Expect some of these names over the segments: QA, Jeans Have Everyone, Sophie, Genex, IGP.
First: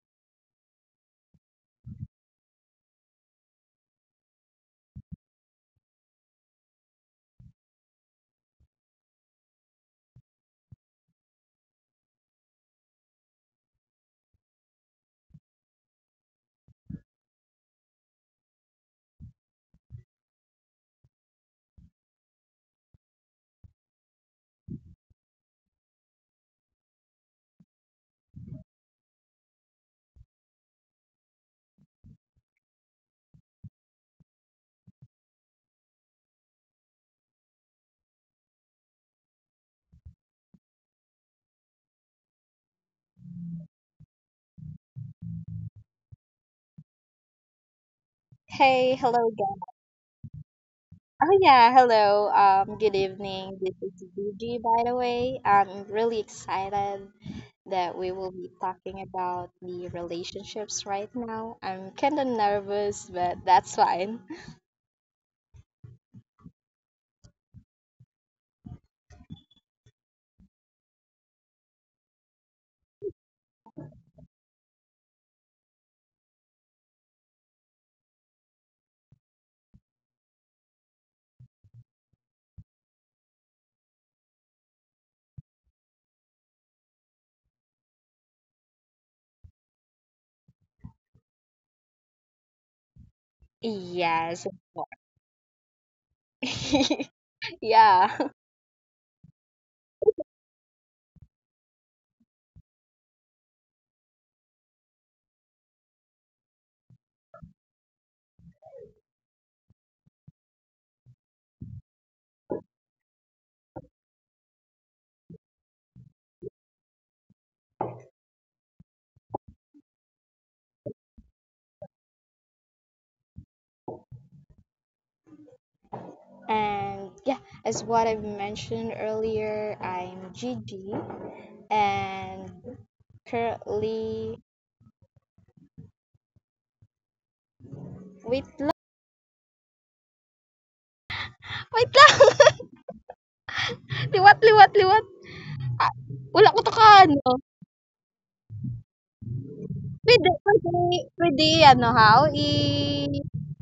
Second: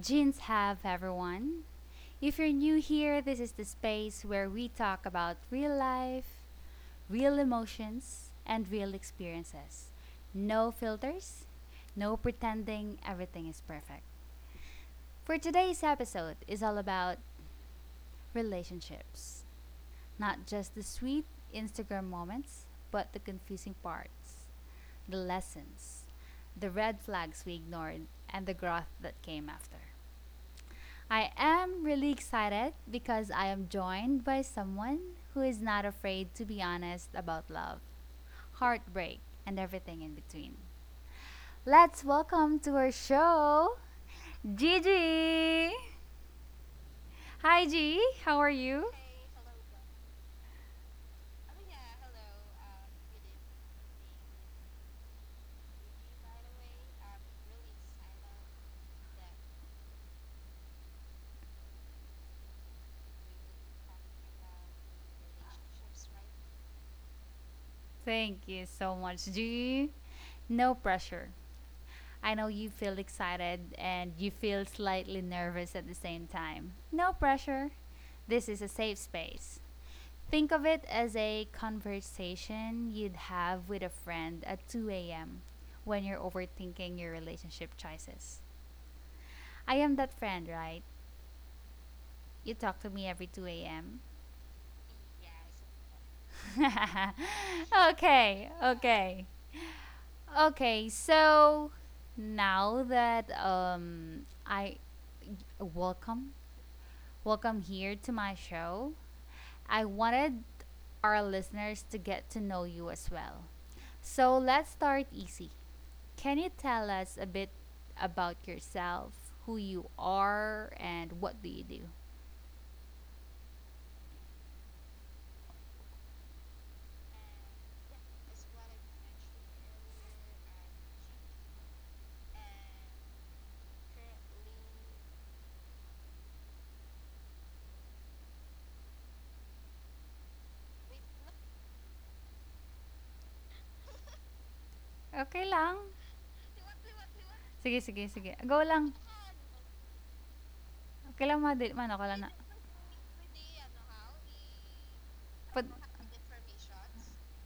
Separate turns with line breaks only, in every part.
Jeans Have Everyone. If you're new here, this is the space where we talk about real life, real emotions, and real experiences. No filters, no pretending everything is perfect. For today's episode is all about relationships. Not just the sweet Instagram moments, but the confusing parts, the lessons, the red flags we ignored, and the growth that came after. I am really excited because I am joined by someone who is not afraid to be honest about love, heartbreak, and everything in between. Let's welcome to our show, Gigi! Hi, G. How are you?
Hey, hello again. Oh yeah, hello. Good evening. This is Gigi, by the way. I'm really excited that we will be talking about the relationships right now. I'm kind of nervous, but
Thank you
that's
so
fine.
much, Do you? No pressure. I know you feel excited and you feel slightly nervous at the same time. No pressure. This is a safe space. Think of it as a conversation you'd have with a friend at 2 a.m. when you're overthinking your relationship choices. I am that friend, right? You talk to me every 2 a.m. Okay, okay.
Yes, of
Okay, so
course.
now
Yeah.
that I welcome welcome here to my show, I wanted our listeners to get to know you as well. So let's start easy. Can you tell us a bit about yourself, who you are, and what do you do?
And yeah, as what I've mentioned earlier, I'm Gigi, and currently, wait lang,
Okay lang.
wait lang,
Sige, sige, sige. Go lang.
liwat, liwat, liwat. Ah, wala ko
Kailan
to
ma di
ka,
man ako
ano?
na.
Pwede, pwede, pwede
Pad
ano how, I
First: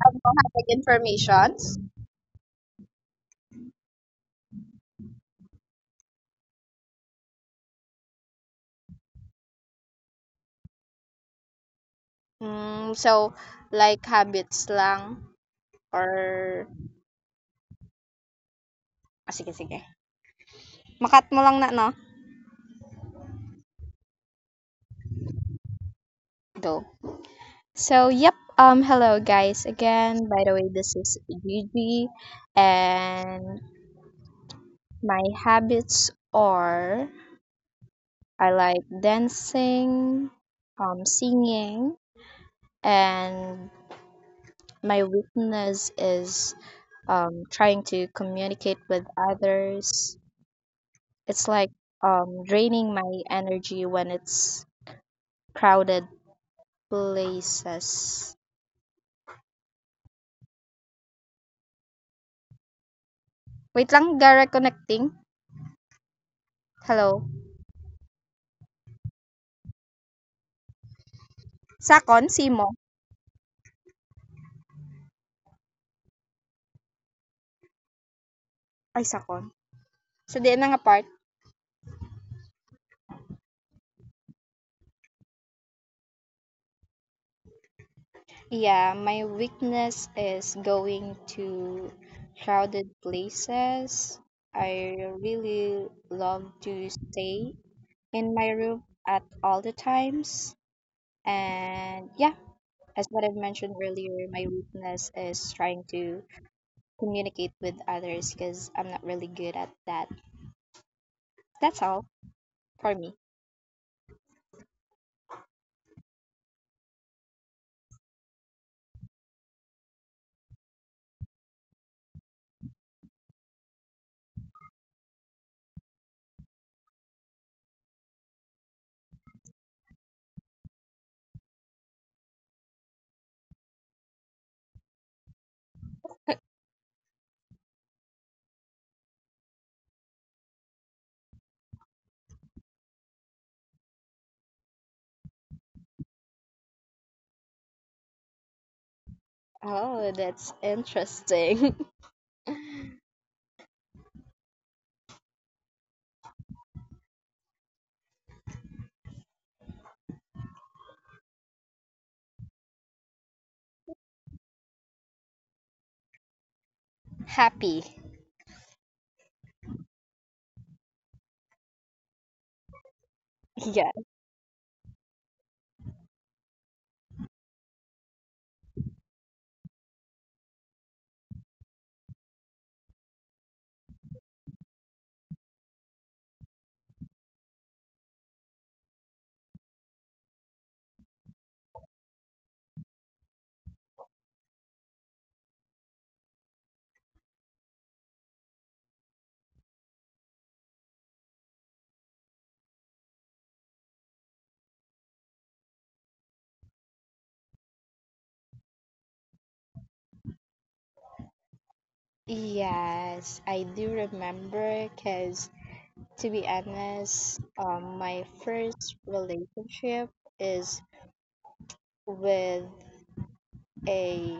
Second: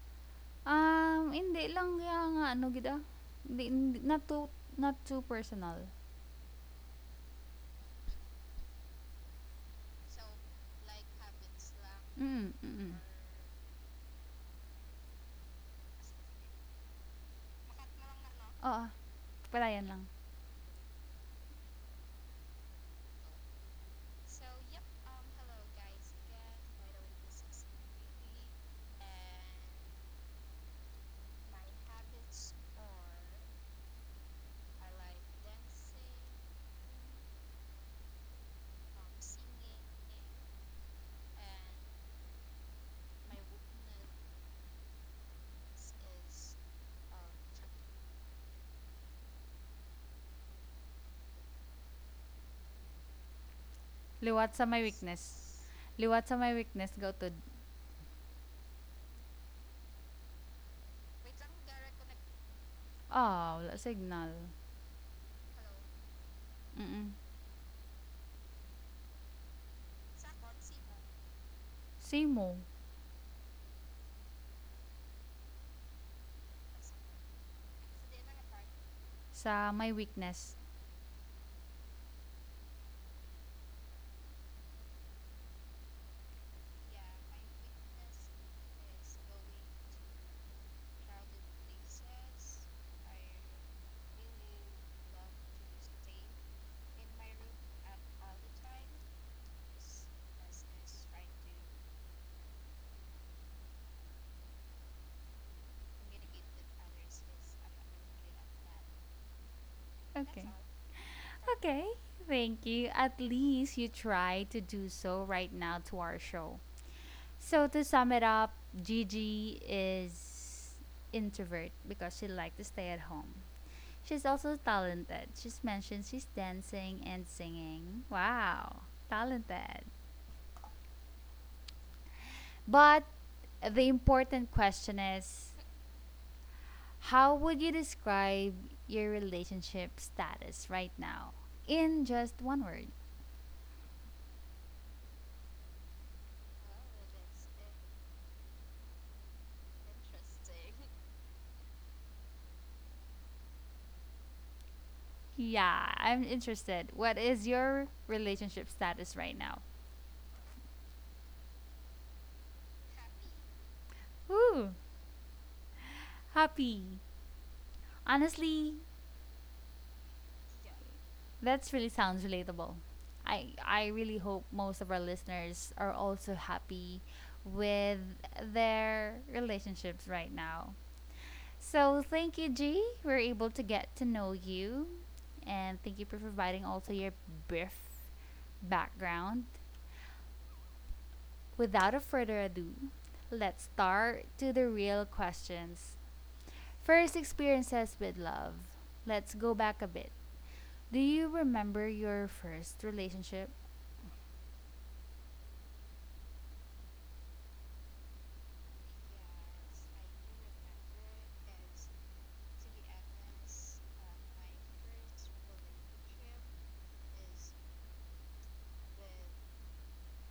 ano, habit informations.
hindi lang kaya nga ano gid ah. Hindi, hindi- not too not too personal.
Hmm, so, like
Mm, mm.
habits
Mm.
lang or, ah, sige, sige. Makat mo lang na,
Oo,
no?
palayan lang.
Go. So, yep. Hello guys again. By the way, this is Gigi and my habits are I like dancing, singing, and my weakness is trying to communicate with others. It's like draining my energy when it's crowded
Liwat sa my weakness.
places.
Liwat sa my weakness gautod.
Wait lang, gara connecting.
Ah, wala signal.
Hello.
Mm.
Sakon, Simo.
Same mo
Ay, Sakon. So, di na nga part.
sa my weakness.
Yeah, my weakness is going to crowded places. I really love to stay in my room at all the times. And yeah, as what I've mentioned earlier, my weakness is trying to communicate with others because I'm not really good at that. That's all
Okay.
for me.
Okay. Thank you. At least you try to do so right now to our show. So to sum it up, Gigi is introvert because she likes to stay at home. She's also talented. She's mentioned she's dancing and singing. Wow, talented. But the important question is, how would you describe your relationship status right now in just one word?
Oh, that's interesting.
Yeah, I'm interested. What is your relationship status right now?
Happy.
Ooh, happy. Honestly,
Yeah.
that's really sounds relatable. I really hope most of our listeners are also happy with their relationships right now. So thank you, G. We're able to get to know you, and thank you for providing also your brief background. Without a further ado, let's start to the real questions. First experiences with love. Let's go back a bit. Do you remember your first relationship?
Yes, I do remember because to be honest, my first relationship is with a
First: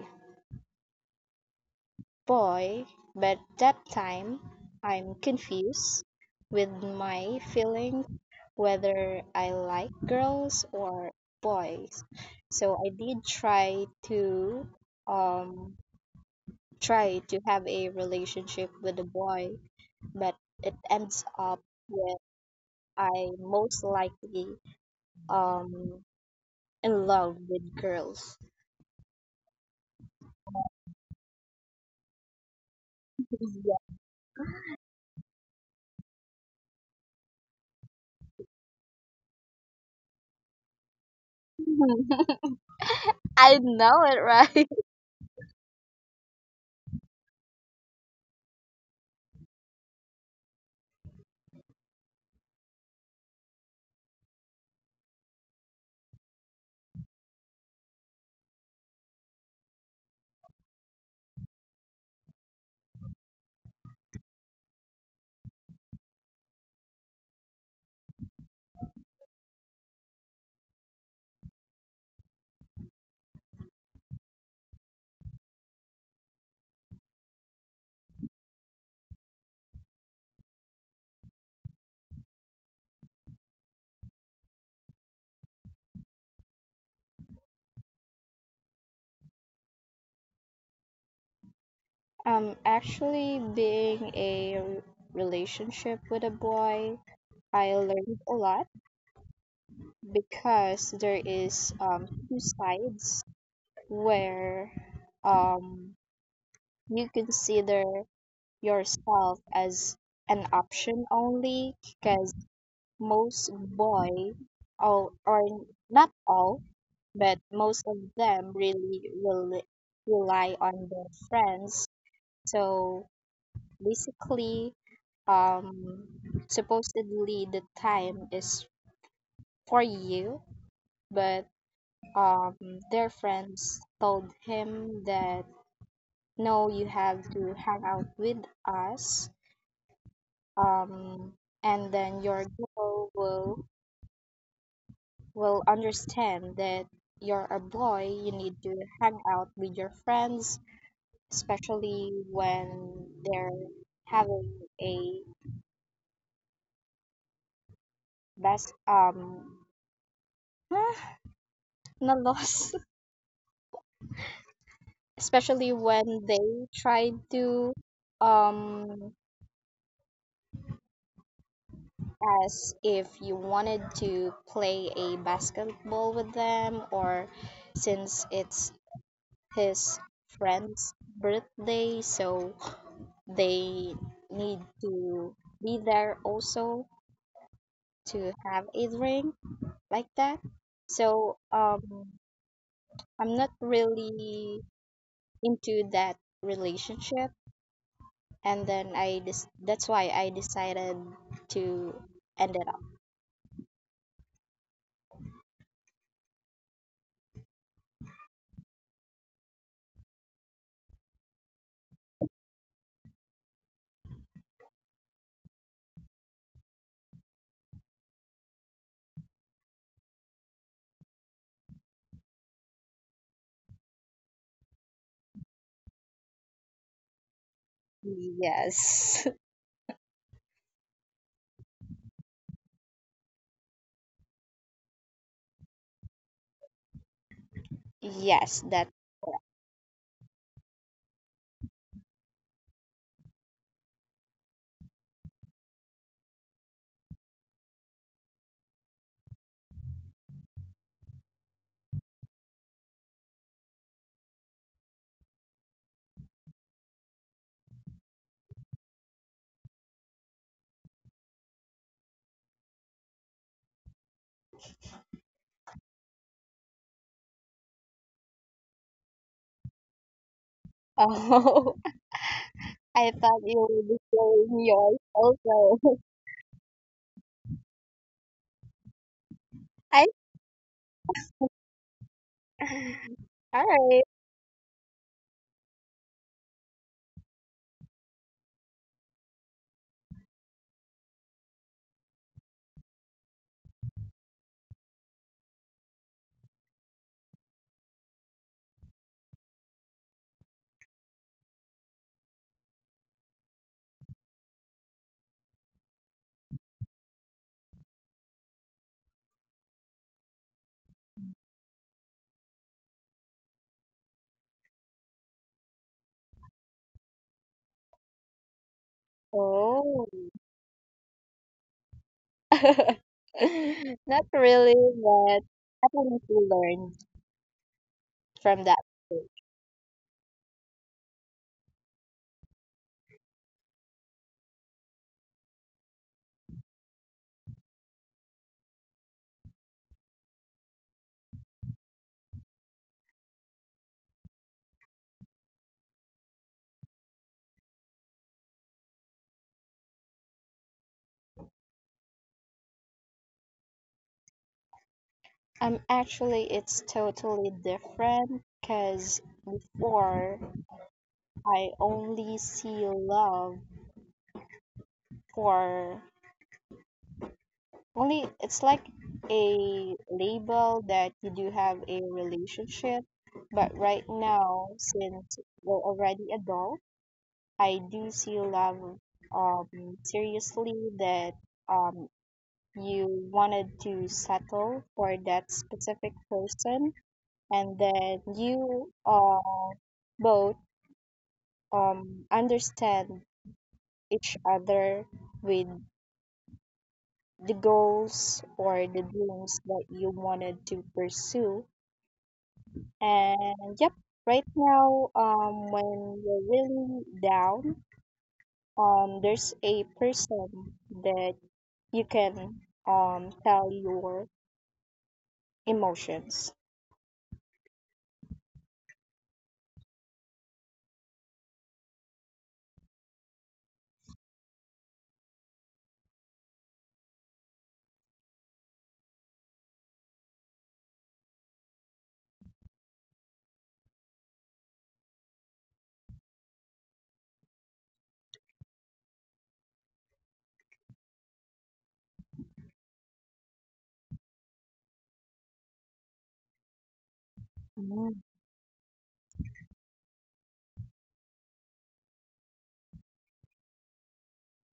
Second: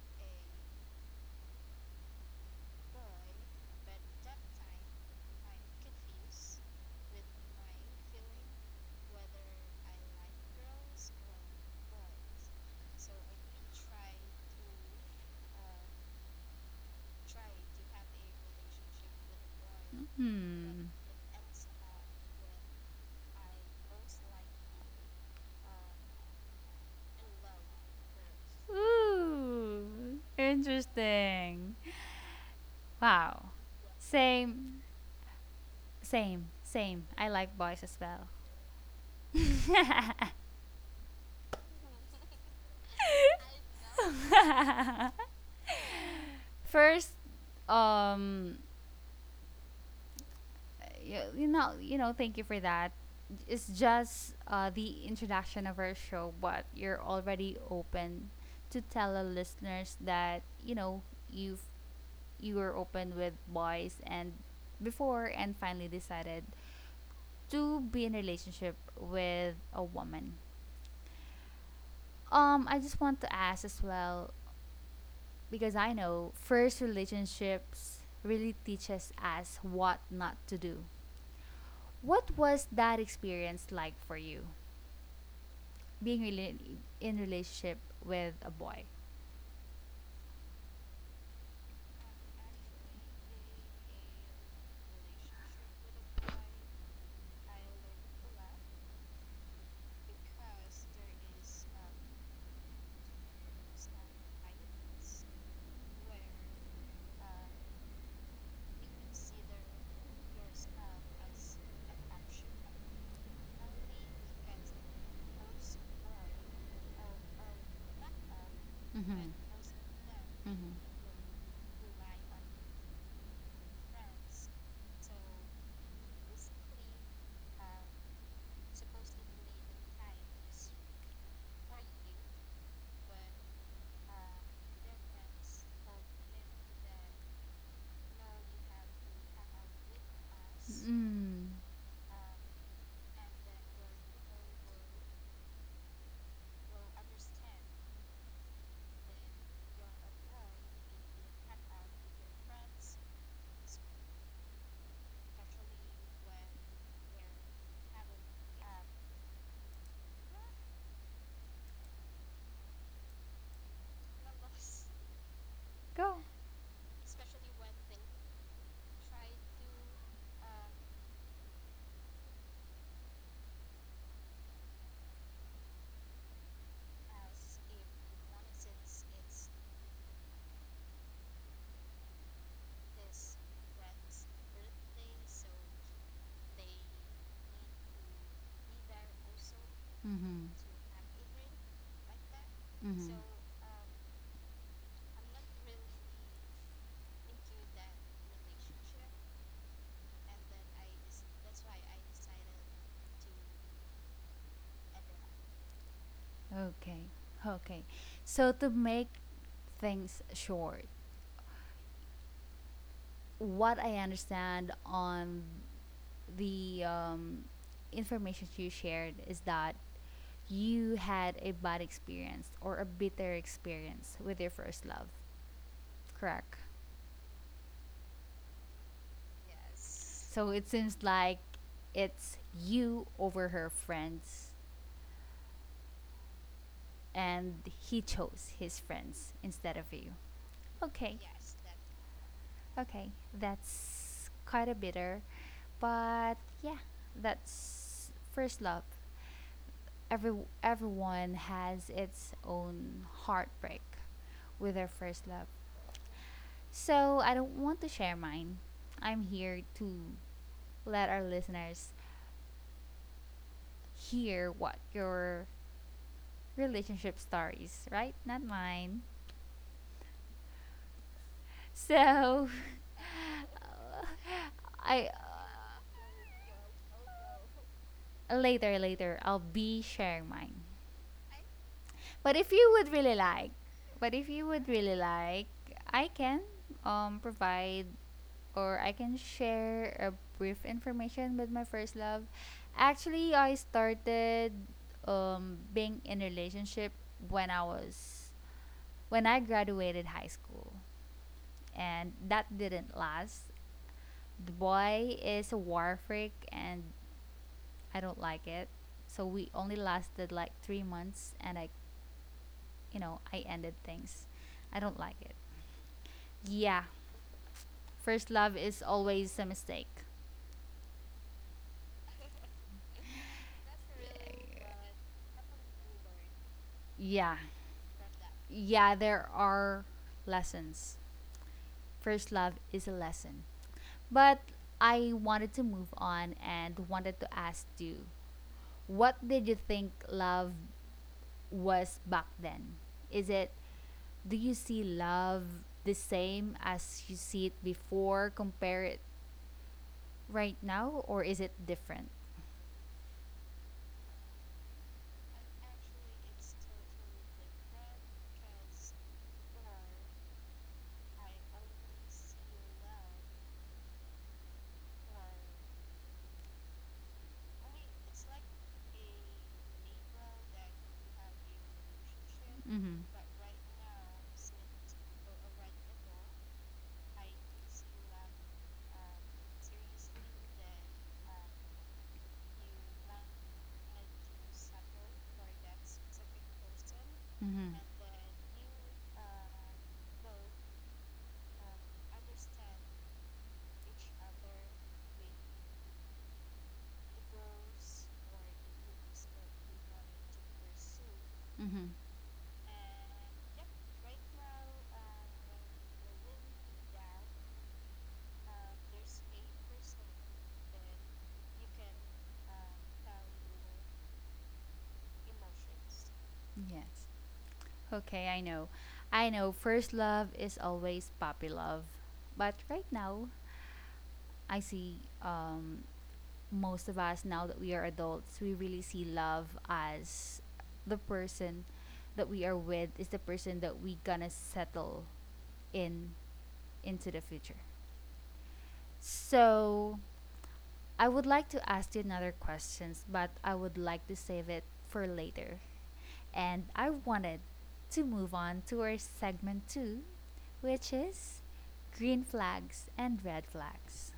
boy, but that time I'm confused with my feeling whether I like girls or boys. So I did try to um try to have a relationship with a boy, but it
Hmm.
ends up with I most likely um in love with girls.
Ooh, interesting. Wow.
Yeah.
Same, same, same. I like boys as well.
I know it, right?
First, um, thank you for that. It's just the introduction of our show, but you're already open to tell our listeners that you've you were open with boys and before and finally decided to be in a relationship with a woman. I just want to ask as well, because I know first relationships really teaches us what not to do. What was that experience like for you? Being really in relationship with a boy.
Actually being a relationship with a boy, I learned a lot because there is two sides where um you consider yourself as an option only because most boy all or not all but most of them really rely on their friends, so basically, um supposedly the time is for you, but um their friends told him that no, you have to hang out with
Mhm. Mhm.
us,
Mm.
um and then your girl will understand that you're a boy, you need to hang out with your friends, especially when they're having a best na loss, especially when they tried to um as if you wanted to play a basketball with them, or since it's his friend's birthday, so they need to be there also to have
Mm-hmm.
a drink like that. so
Mm-hmm.
um I'm not really into that relationship, and then that's why I decided to end it up.
Okay. Okay. So to make things short, what I understand on the information you shared is that you had a bad experience or a bitter experience with your first love, correct? So it
Yes,
seems like it's you over her friends and he chose his friends instead of you.
yes, that.
Okay, okay, that's quite a bitter, but yeah, that's first love. Every everyone has its own heartbreak with their first love. So I don't want to share mine. I'm here to let our listeners hear what your relationship stories, right? Not mine. So
Oh, I thought
I
you would be showing yours also.
later later I'll be sharing mine.
I
But if you would really like, but if you
all
would
right.
really like, I can provide, or I can share a brief information with my first love. Actually, I started being in a relationship when I was when I graduated high school. And that didn't last. The boy is a war freak and I don't like it. So we only lasted like 3 months and I ended things. I don't like it. Yeah, first love is
Oh,
always a mistake.
not really, but at least we learned
Yeah,
from that.
yeah, there are lessons. First love is a lesson. But I wanted to move on and wanted to ask you, what did you think love was back then? Is it do you see love the same as you see it before, compare it right now, or is it different?
Actually, it's totally different because before I only see love for only it's like a label that you do have a relationship,
Mm-hmm.
but right now since we're already adult, I do see love um seriously that um you wanted to settle for that specific person, and then
Mm-hmm.
you both understand each other with the goals or the dreams that you wanted to pursue.
Mm-hmm.
And yep, right now, when you're really down, there's a person that you can tell your emotions.
Yes. Okay, I know. I know first love is always puppy love. But right now, I see most of us now that we are adults, we really see love as the person that we are with is the person that we gonna settle in into the future. So I would like to ask you another questions, but I would like to save it for later. And I wanted
Mm.
to move on to our segment two, which is green flags and red flags.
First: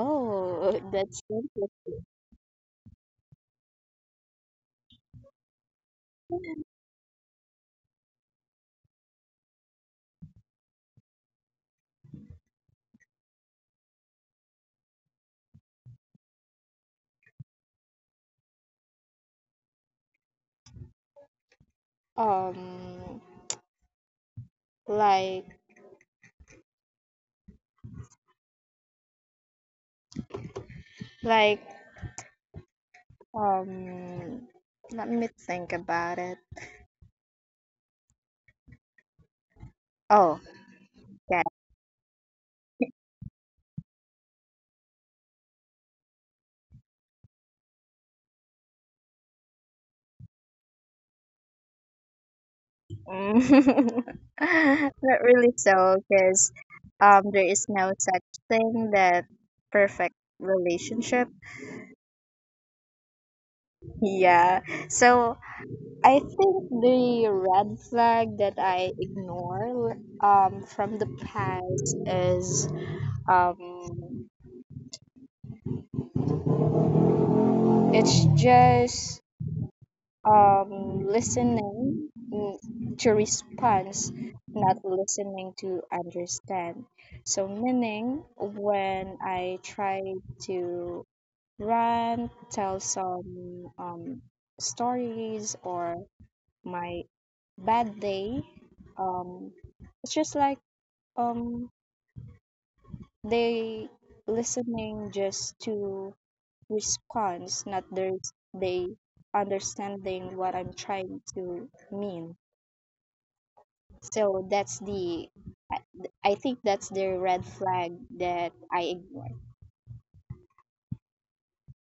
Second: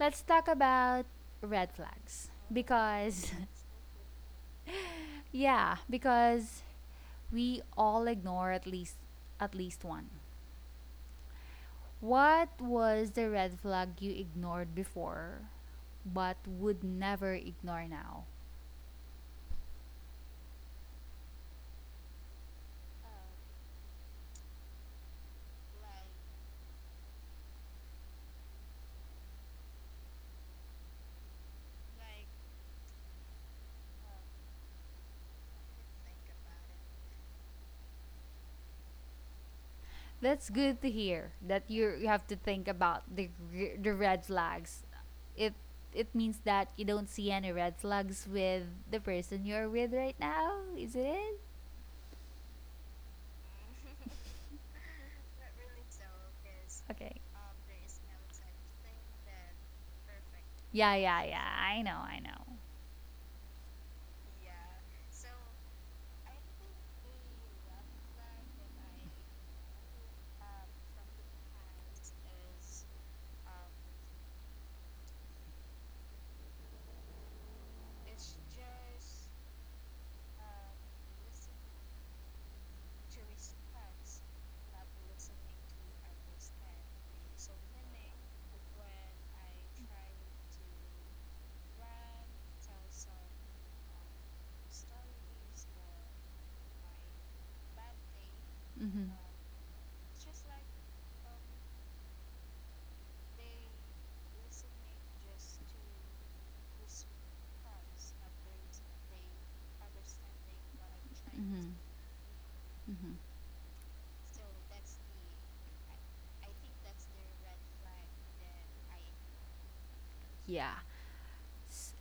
Let's talk about
that's
red
interesting.
flags because yeah, because we all ignore at least one. What was the red flag you ignored before but would never ignore now?
Um, like, like, um, let me think about it. Oh,
That's good to hear
yeah.
that you have to think about the the red flags. It it means that you don't see any red flags with the person you're with right now, is it?
Mm. Not really so, because
Okay.
there is no such thing that perfect
Yeah, yeah,
relationship.
yeah. I know, I know.
Yeah. So I think the red flag that I ignore from the past is um, it's just listening to response, not listening to understand. So meaning when I try to run tell some stories or my bad day, um
Hmm.
it's just like um they listening just to response, not there's they understanding what I'm trying
Hmm.
to mean.
Hmm.
So that's the I think that's the red flag that I ignore.
Yeah. S-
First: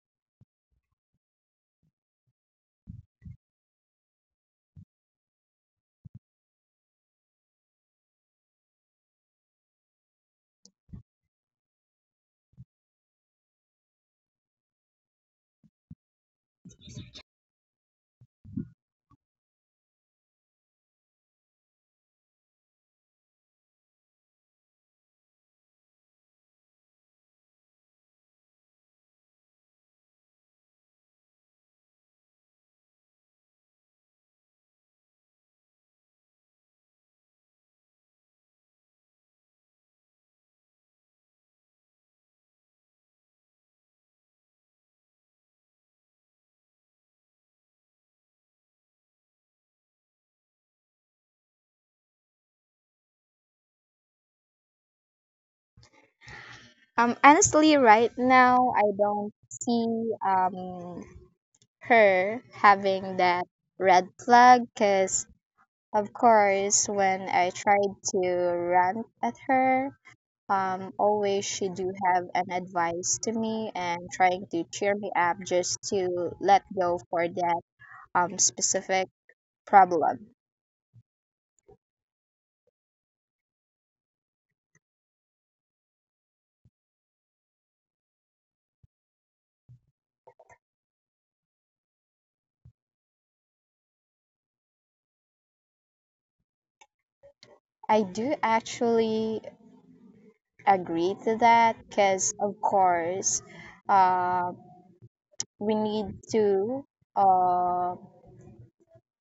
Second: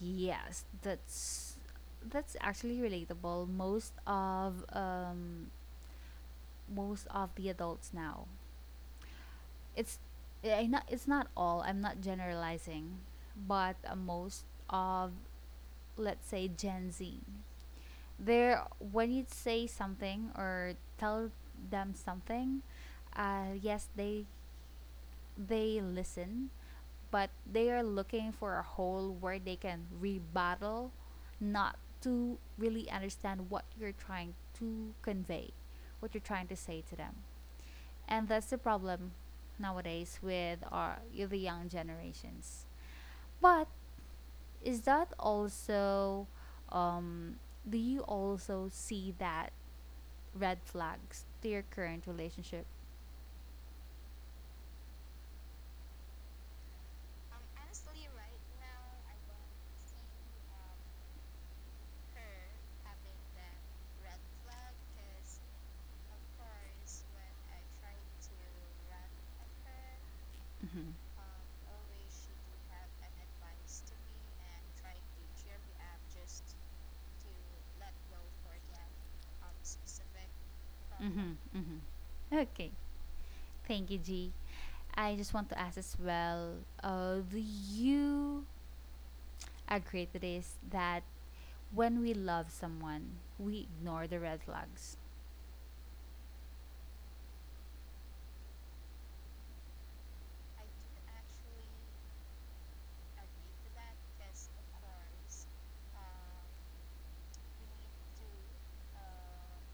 yes, that's actually relatable. Most of the adults now. It's it's not all. I'm not generalizing, but most of, let's say, Gen Z. They're when you say something or tell them something, yes, they listen, but they are looking for a hole where they can rebuttal, not to really understand what you're trying to convey, what you're trying to say to them, and that's the problem nowadays with our the young generations. But Is that also, um, do you also see that red flags to your current relationship?
Honestly, right now I don't see um her having that red flag because of course when I tried to rant at her,
Mm-hmm.
always she do have an advice to me and trying to cheer me up just to let go for that specific problem.
Mm-hmm. Mm-hmm. Okay. Thank you, G. I just want to ask as well, do you agree to this that when we love someone, we ignore the red flags?
I do actually agree to that because of course uh, we need to uh,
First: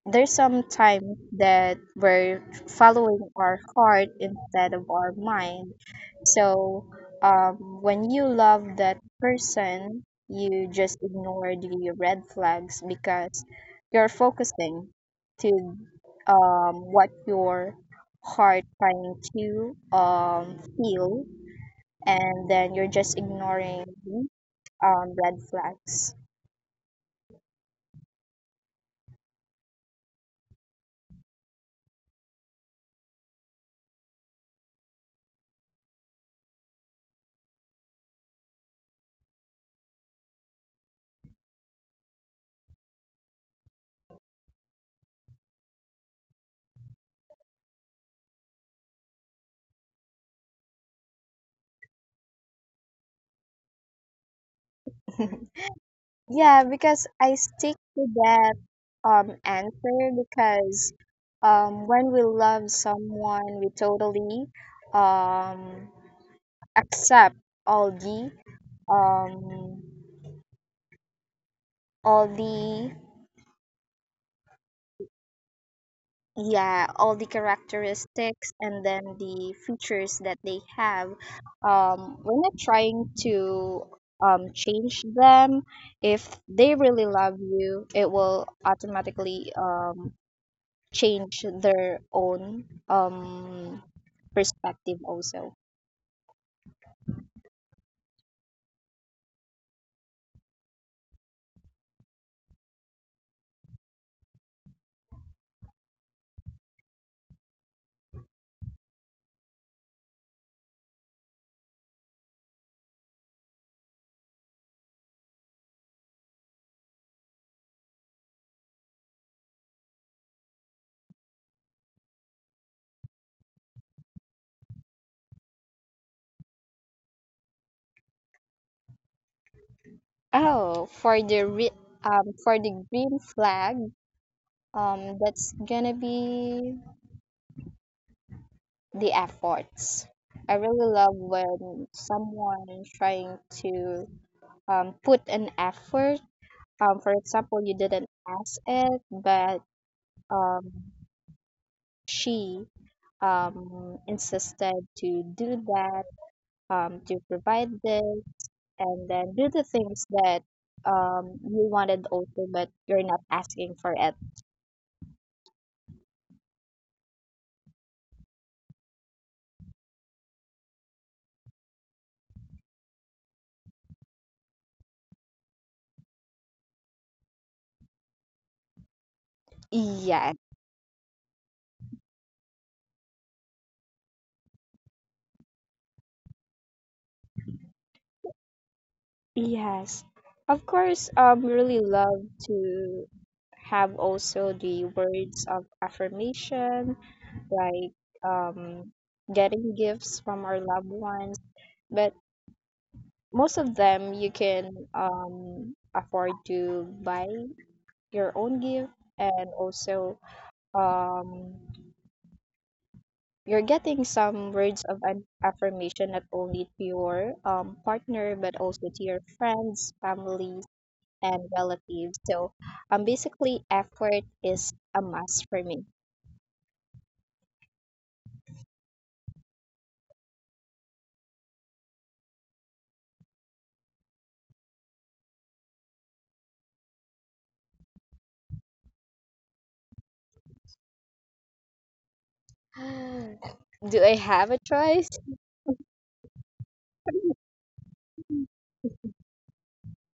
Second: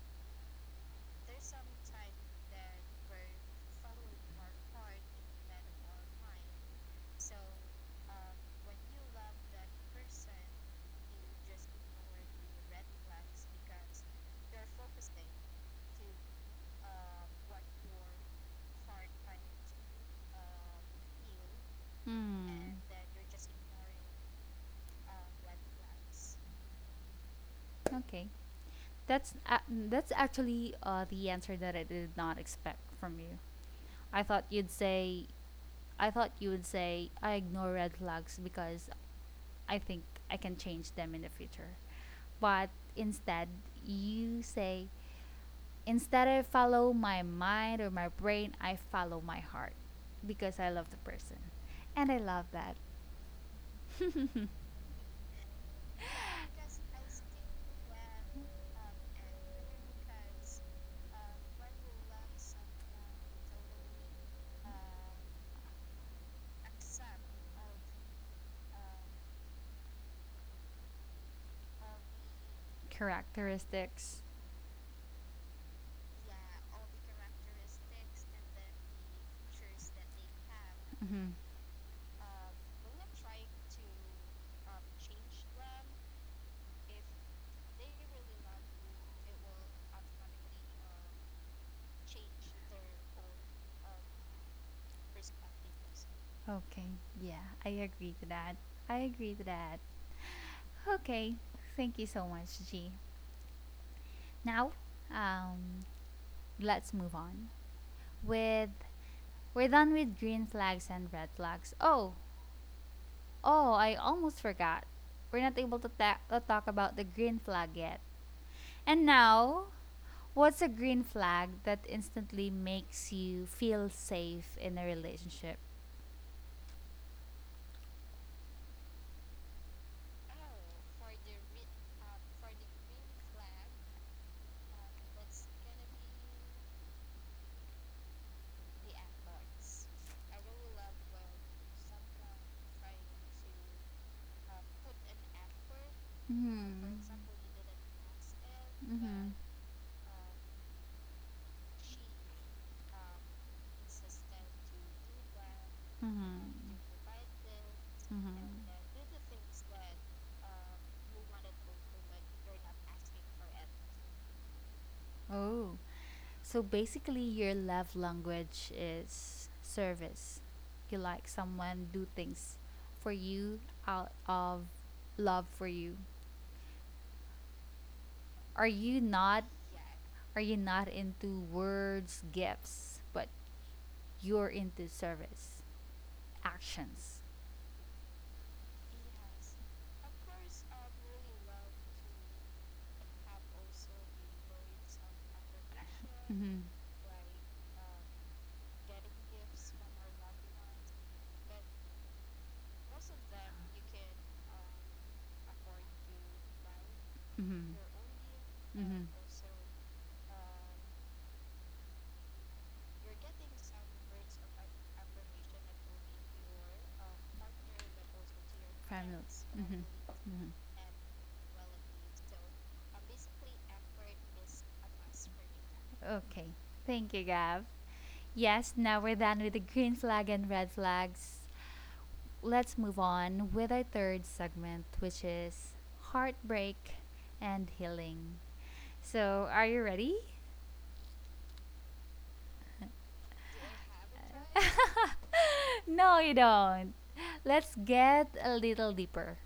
there's some time that we're following our heart instead of our mind. So um, when you love that person, you just ignore the red flags because you're focusing to what your heart trying to feel,
Hmm.
and then you're just ignoring red flags.
Okay. That's a that's actually the answer that I did not expect from you. I thought you'd say, I thought you would say, I ignore red flags because I think I can change them in the future. But instead, you say, instead I follow my mind or my brain, I follow my heart because I love the person. And I love that.
Yeah, because I stick to that answer because when we love someone we totally um accept all the um all the
Characteristics.
yeah all the characteristics, and then the features that they have.
Hmm.
We're not trying to change them. If they really love you, it will automatically change their own perspective also.
Okay, yeah, I agree to that. I agree to that. Okay, thank you so much, G. Now, um, let's move on with, we're done with green flags and red flags. Oh, oh, I almost forgot. We're not able to talk about the green flag yet. And now, what's a green flag that instantly makes you feel safe in a relationship?
Oh, for the green flag, that's gonna be the efforts. I really love when someone is trying to put an effort. For
Mm-hmm.
example, you didn't ask it, but
Mm-hmm.
um, she insisted to do that,
Mm-hmm.
to provide this, and
Mm-hmm.
then do the things that you wanted also, but you're not asking for it.
Oh, so basically, your love language is service. You like someone do things for you out of love for you. Are you not
Yes.
into words, gifts, but you're into service, actions.
Yes, of course. Really love to have also the words of affirmation,
Hmm.
like um, getting gifts from our loved ones. But most of them you can afford to buy your
Mm-hmm.
own gift, and
Mm-hmm.
also um you're getting some words of an affirmation not only to your partner but also to your friends,
Family.
family,
Mm-hmm.
and
Mm-hmm.
relatives. So basically, effort is a must for me.
Okay. Thank you, Gav. Yes, now we're done with the green flag and red flags. Let's move on with our third segment, which is heartbreak and healing. So, are you ready?
Do I have a choice?
No, you don't. Let's get a little deeper.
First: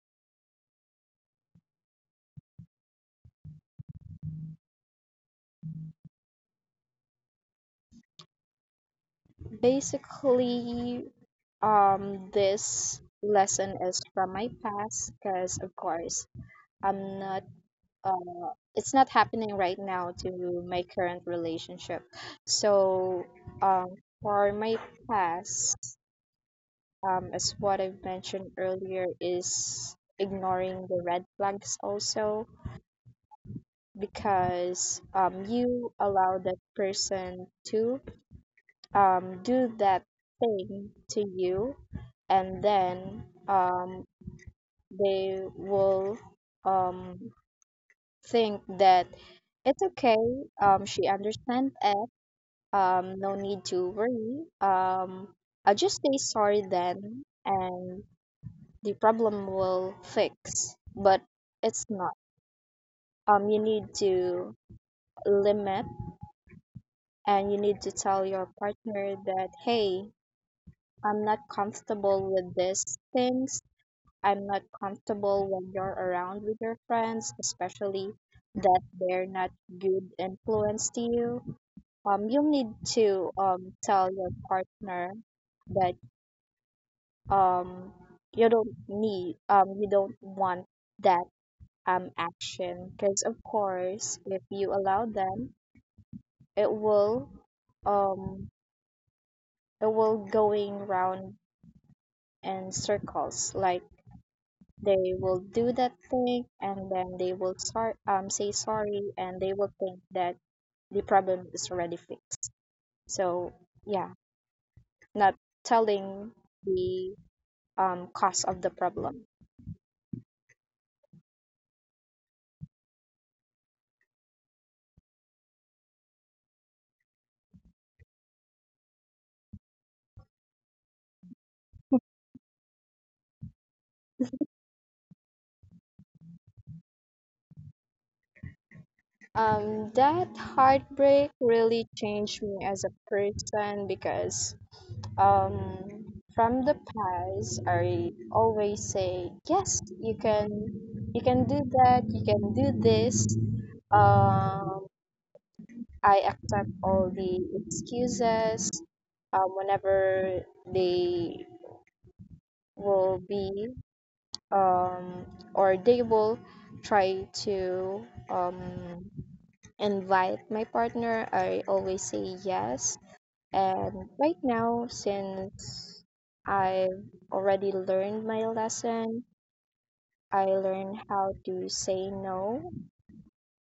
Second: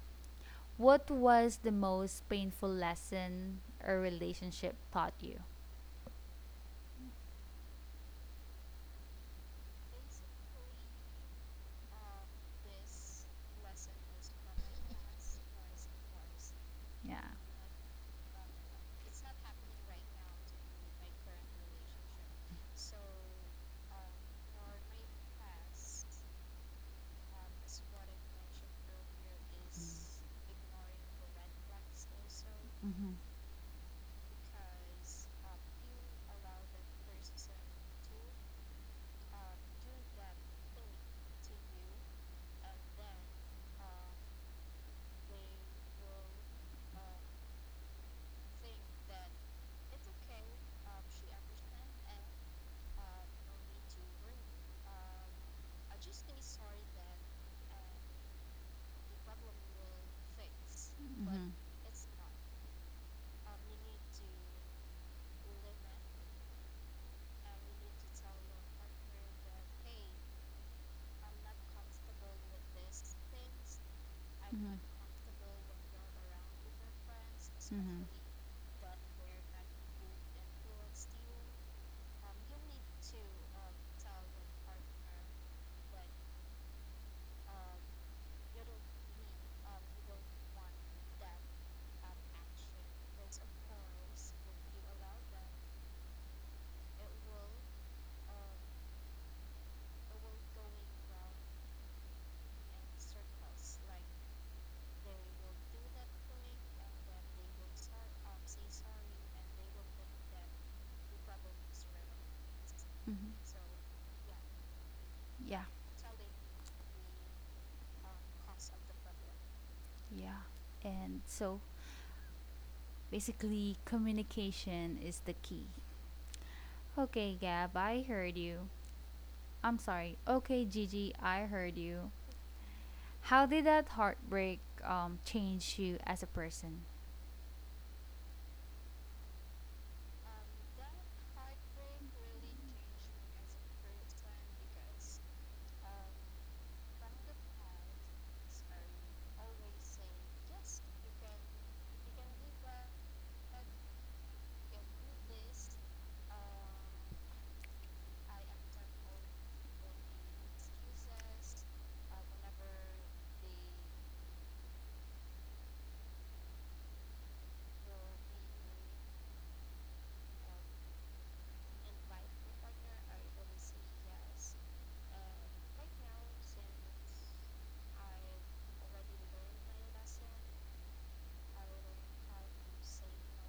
What was the most painful lesson a relationship taught you?
Basically, this lesson is from my past because, of course, I'm
Yeah.
not. It's not happening right now to my current relationship. So, um, for my past, as what I've mentioned earlier, is ignoring the red flags also
Mm-hmm.
because you allow that person to do that thing to you, and then they will um, think that it's okay, she understands it, no need to worry, I just say sorry then and the problem will fix, but it's not. You need to limit and you need to tell your partner that hey, I'm not comfortable with these things, I'm not comfortable when you're around with your friends, especially
Mhm.
that they're not good influence to you. You'll need to tell your partner that um you don't need you don't want that action, because of course if you allow them it will um it will going round in circles. Like they will do that thing and then they will start say sorry and they will think that the problem is already fixed.
Mhm. Mhm. Mhm.
So yeah, not
Yeah.
telling the cause of the problem.
Yeah. And so basically communication is the key. Okay, Gab, I heard you. I'm sorry. Okay, Gigi, I heard you. How did that heartbreak change you as a person?
That heartbreak really changed me as a person because from the past I always say yes, you can do that, you can do this, um, I accept all the excuses whenever they will be um, or they will try to invite my partner, I always say yes. And right now, since I've already learned my lesson, I learned how to say no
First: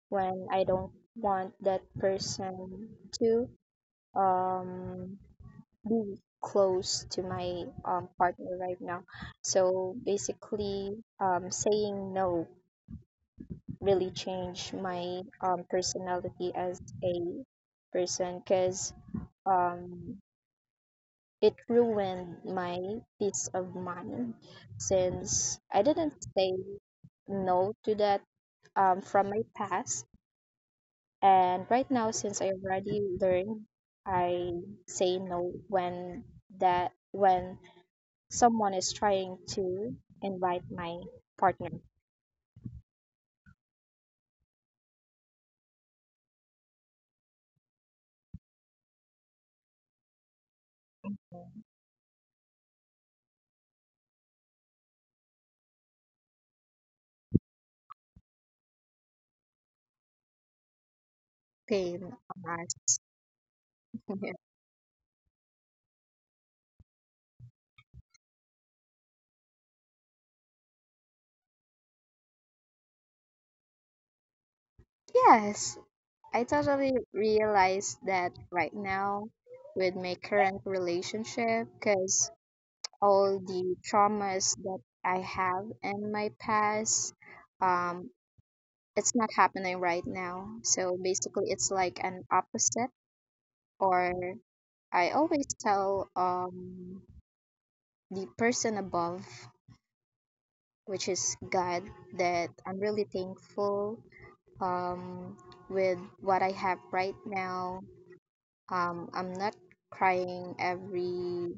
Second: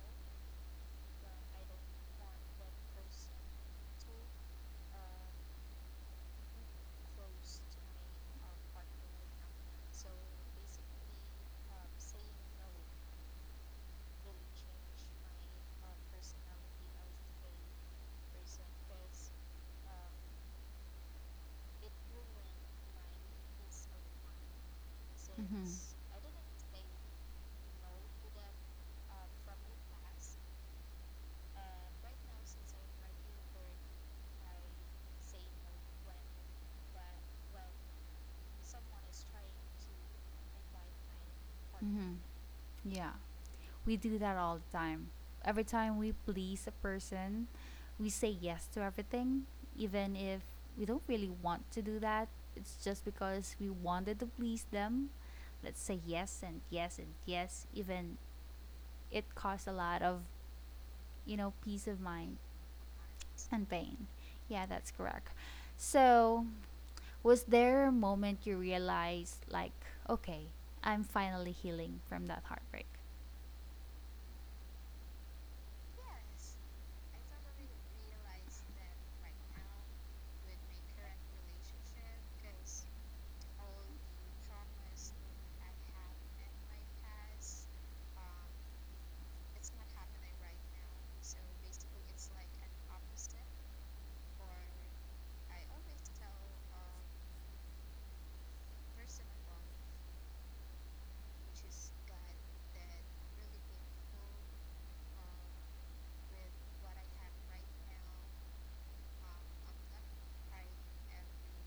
when I don't want that person to um, be close to my partner right now. So basically, saying no really changed my personality as a person because um, it ruined my peace of mind since
Mhm.
I didn't say no to that from my past. And right now, since I already learned, I say no when that when someone is trying to invite my partner.
Mm-hmm. Yeah, we do that all the time. Every time we please a person, we say yes to everything, even if we don't really want to do that. It's just because we wanted to please them. Let's say yes and yes and yes, even it costs a lot of peace of
Pain
mind
on us.
and pain. Yeah, that's correct. So, was there a moment you realized, like, okay, I'm finally healing from that heartbreak?
Yes, I totally realize that right now with my current relationship, because all the traumas that I have in my past. Um, it's not happening right now. So basically, it's like an opposite, or I always tell the person above, which is God, that I'm really thankful um, with what I have right now. I'm not crying every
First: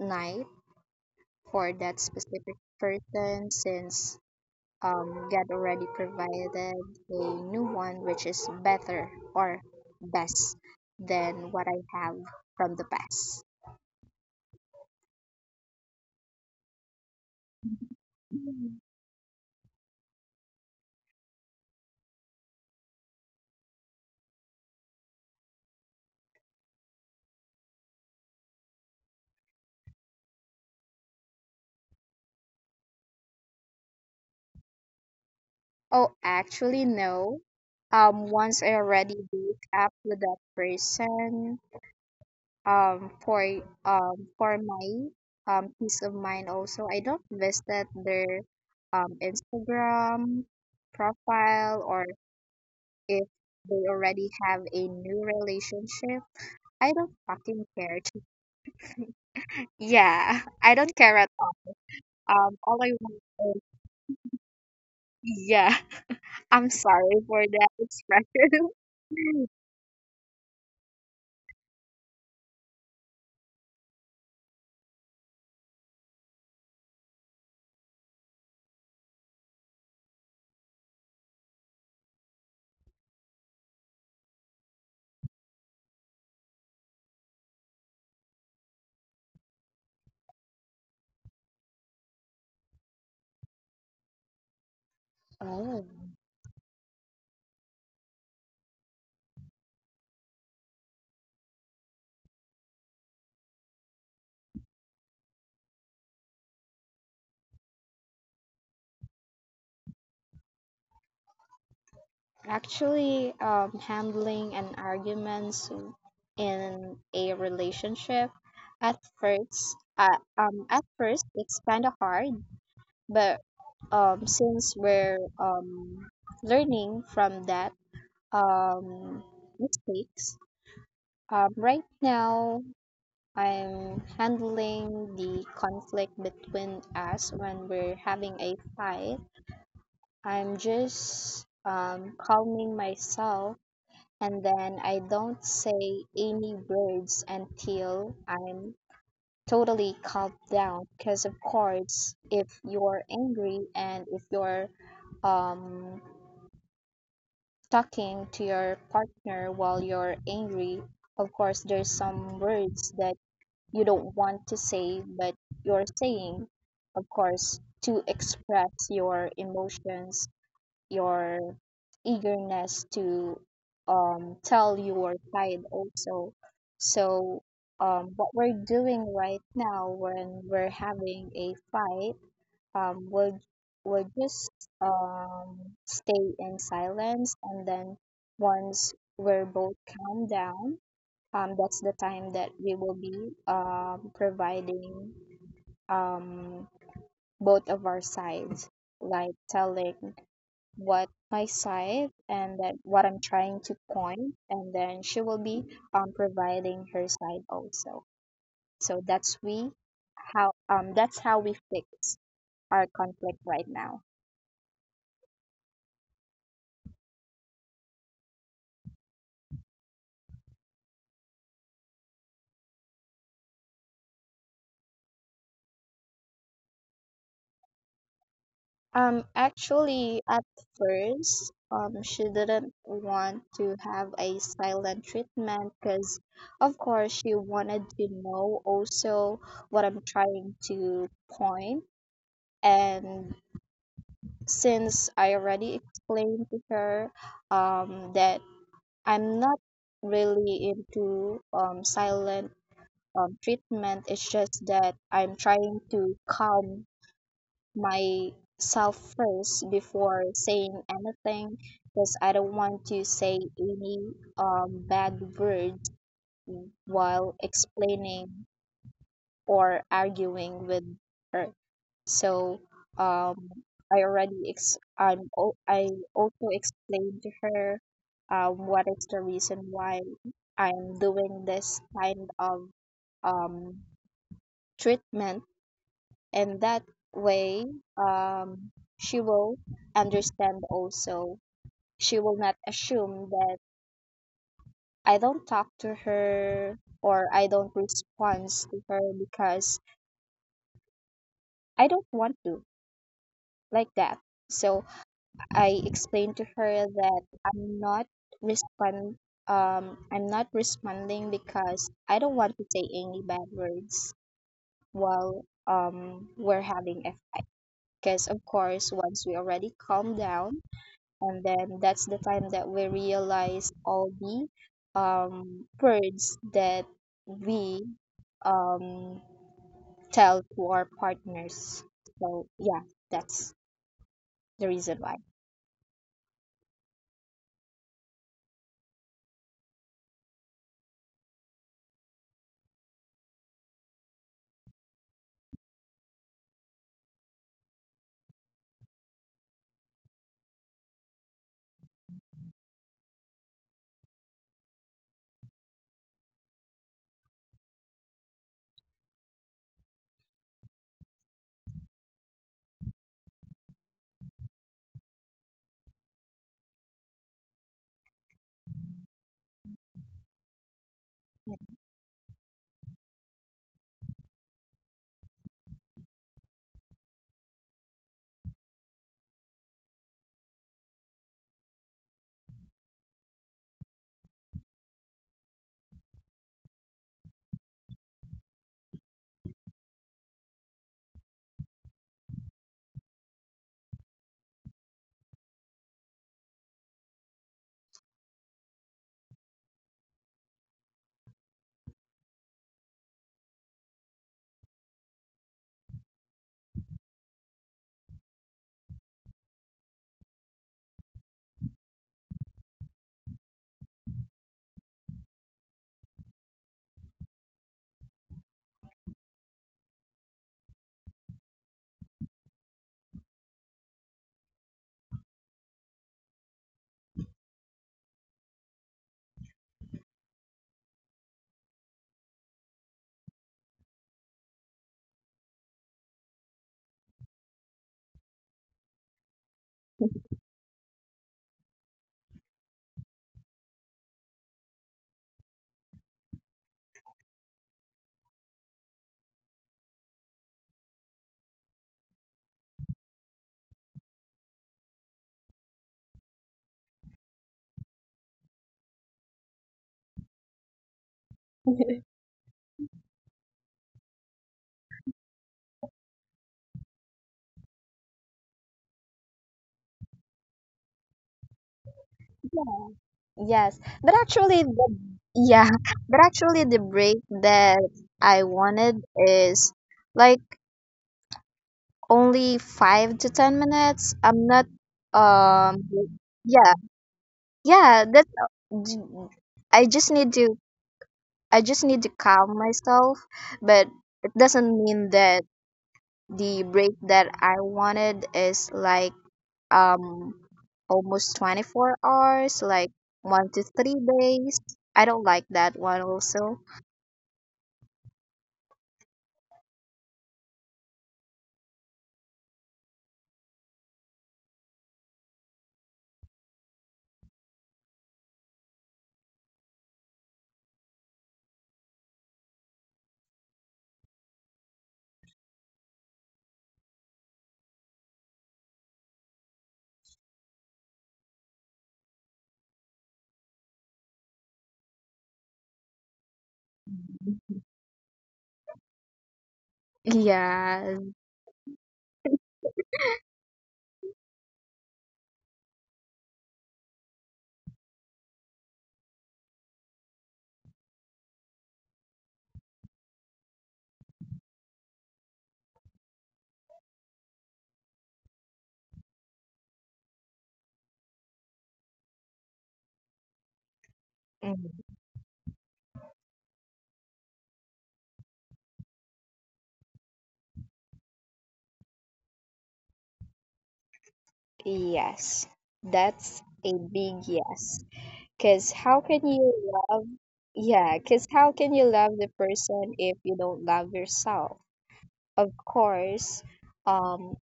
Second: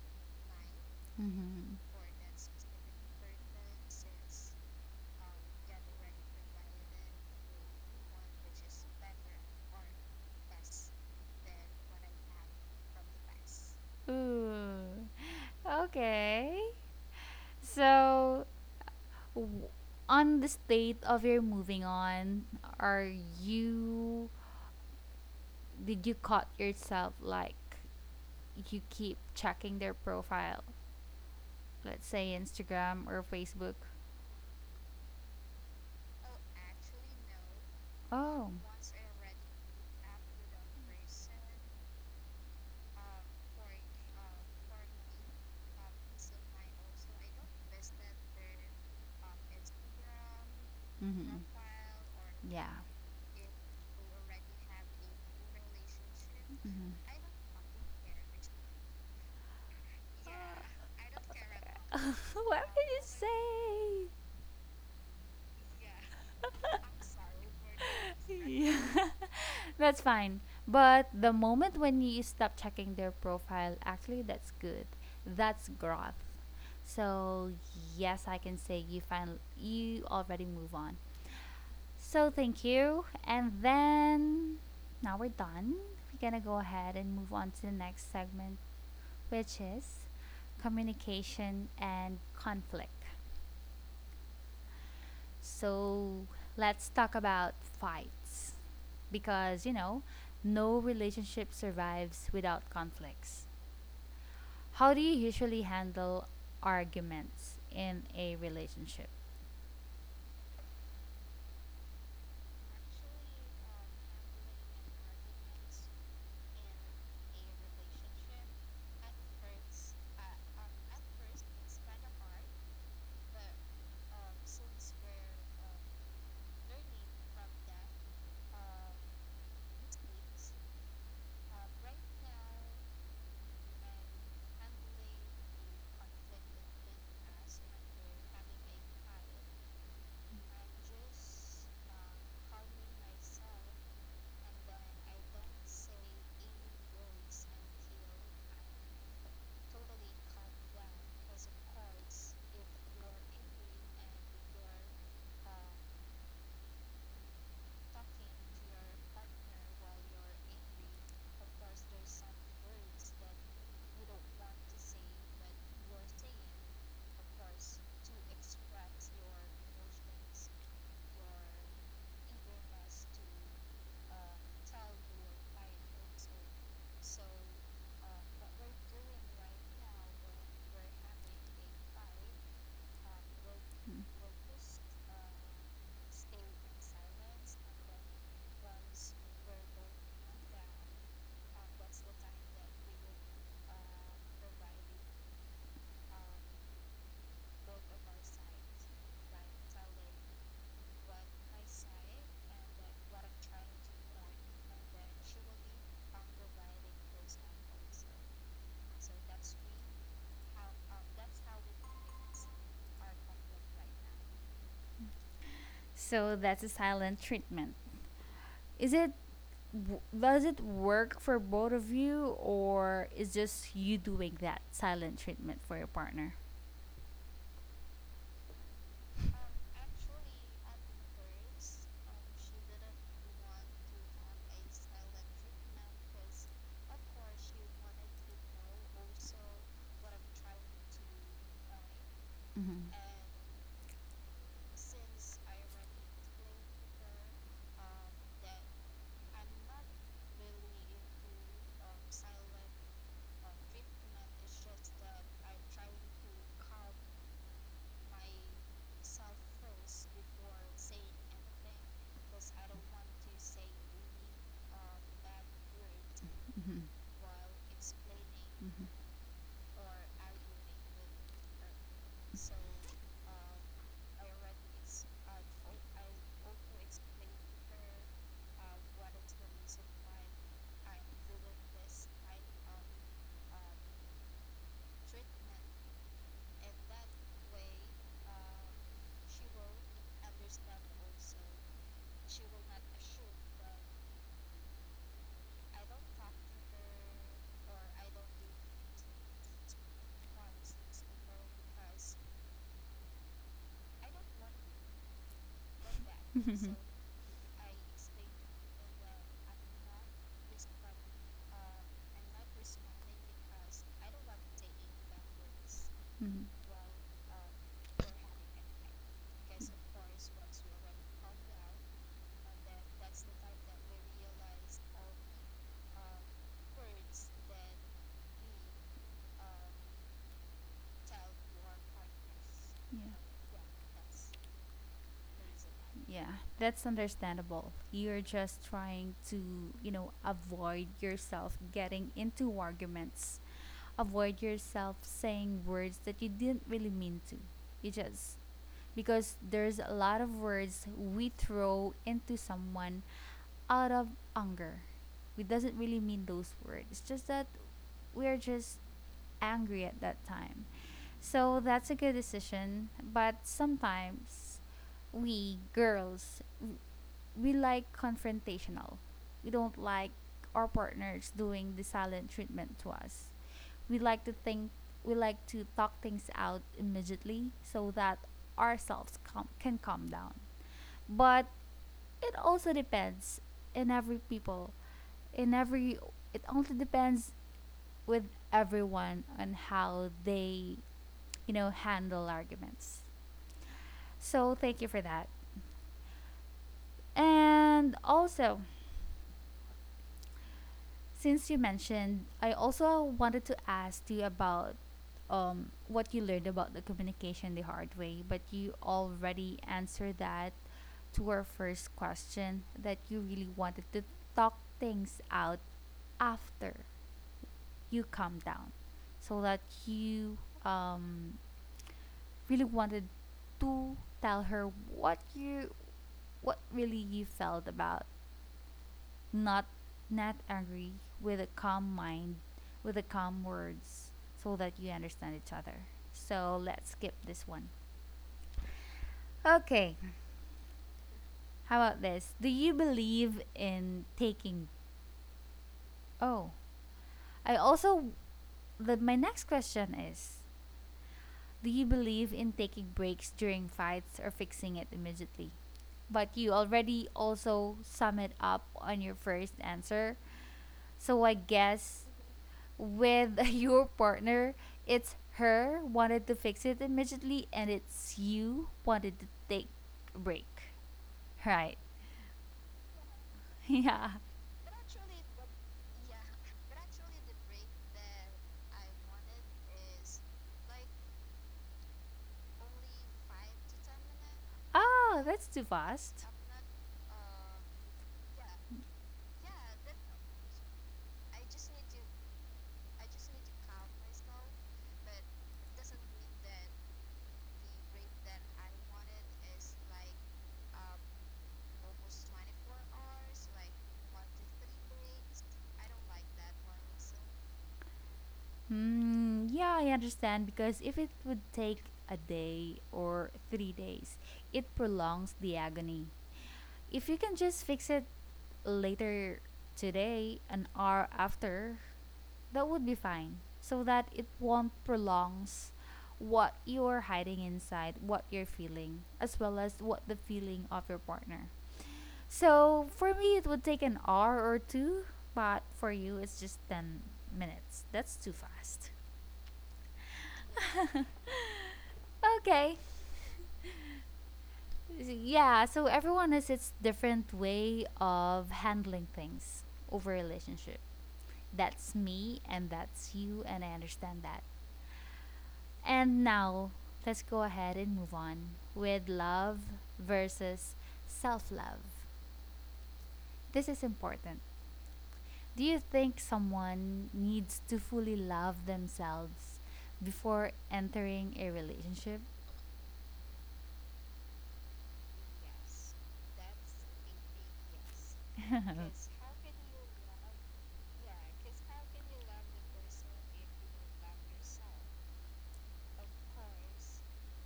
night for
Mm-hmm.
that specific person since God already provided a new one which is better or best than what I have from the past.
Ooh. Okay. So, w- on the state of your moving on, are you did you caught yourself, like, you keep checking their profile, let's say Instagram or Facebook?
Oh, actually, no.
Oh.
Once I already wake up with that person, um, for for my peace of mind also, I don't visit their Instagram
Mm-hmm.
profile or
Yeah.
if they already have a new relationship.
Mm-hmm.
I don't fucking care. To, yeah, I don't care at all.
What
All
did
I
you
want is
say?
yeah. I'm sorry for that expression.
Yeah. That's fine. But the moment when you stop checking their profile, actually, that's good. That's growth. So, yes, I can say you finally, you already move on. So, thank you. And then, now we're done. We're gonna go ahead and move on to the next segment, which is communication and conflict.
Oh,
So let's talk about fights. Because no relationship survives without conflicts. How do you usually handle arguments in a relationship?
actually, handling an arguments in a relationship at first, uh, at first it's kind of hard, but since we're learning from that um, mistakes, right now I'm handling the conflict between us when we're having a fight. I'm just calming myself and then I don't say any words until I'm totally calmed down. Because, of course, if you're angry and if you're um, talking to your partner while you're angry, of course, there's some words that you don't want to say but you're saying of course to express your emotions your eagerness to tell your side also. So what we're doing right now when we're having a fight, um, we'll we'll just um, stay in silence, and then once we're both calmed down, that's the time that we will be providing um, both of our sides, like telling what my side and that what I'm trying to point, and then she will be providing her side also. So that's we that's how we fix our conflict right now.
So that's a silent treatment. Is it does it work for both of you, or is just you doing that silent treatment for your partner?
Actually, at first, she didn't want to have a silent treatment because, of course, she wanted to know also what I'm trying to point.
Mhm.
And since I already explained to her, that I'm not really into silent treatment, it's just that I'm trying to calm myself first before saying anything because I don't want to say any bad words
Mhm.
while explaining
Mhm. Mhm.
or arguing with her. So um, I already ex- I'm al- I also explained to her what is the reason why I'm doing this kind of um, treatment, and that way um, she will understand also. She will not assume that I don't talk to her or I don't respond to her because I don't want to, like that. So I
Mhm.
explained to her that i'm not respond I'm not responding because I don't want to say any bad words while
Yeah.
we're having a fight, because of course once we already calm down, and then that's the time that we realize all the words that we um, tell to our partners. So yeah, that's the reason why.
Yeah, that's understandable. You're just trying to, avoid yourself getting into arguments, avoid yourself saying words that you didn't really mean to. You just, because there's a lot of words we throw into someone out of anger. We doesn't really mean those words. It's just that we're just angry at that time. So that's a good decision, but sometimes we girls, we like confrontational. We don't like our partners doing the silent treatment to us. We like to think, we like to talk things out immediately so that ourselves calm, can calm down. But it also depends in every people, in every, it also depends with everyone on how they, handle arguments. So thank you for that. And also, since you mentioned, I also wanted to ask you about what you learned about the communication the hard way, but you already answered that to our first question, that you really wanted to talk things out after you calm down, so that you, um, really wanted to tell her what you, what really you felt about, not, not angry, with a calm mind, with a calm words, so that you understand each other. So let's skip this one. Okay, how about this, do you believe in taking, oh, I also, my next question is, do you believe in taking breaks during fights or fixing it immediately? But you already also sum it up on your first answer, so I guess
Yeah.
with your partner, it's her wanted to fix it immediately and it's you wanted to take a break. Right.
Yes,
Yeah.
but actually the yeah, but actually the break that I wanted is like only 5 to 10 minutes. I'm not
Oh, that's too
um
fast.
yeah. Yeah That's. I just need to I just need to calm myself, but it doesn't mean that the break that I wanted is like um almost 24 hours, like 1 to 3 days. I don't like that one also.
Hmm, yeah, I understand, because if it would take a day or 3 days, it prolongs the agony. If you can just fix it later today, an hour after, that would be fine, so that it won't prolongs what you're hiding inside, what you're feeling, as well as what the feeling of your partner. So for me, it would take an hour or two, but for you, it's just 10 minutes. That's too fast.
Yeah.
Okay. Yeah, so everyone has its different way of handling things over relationship. That's me and that's you, and I understand that. And now let's go ahead and move on with love versus self-love. This is important.
Mm.
Do you think someone needs to fully love themselves before entering a relationship?
Yes. That's a big yes. Cuz how
Because
can
how
you
can you love,
love Yeah,
yeah,
cuz how
because
can
how
you
can you
love the
love the
person
person
if you
if
don't
you don't
love
love
yourself?
yourself? So
Of course, um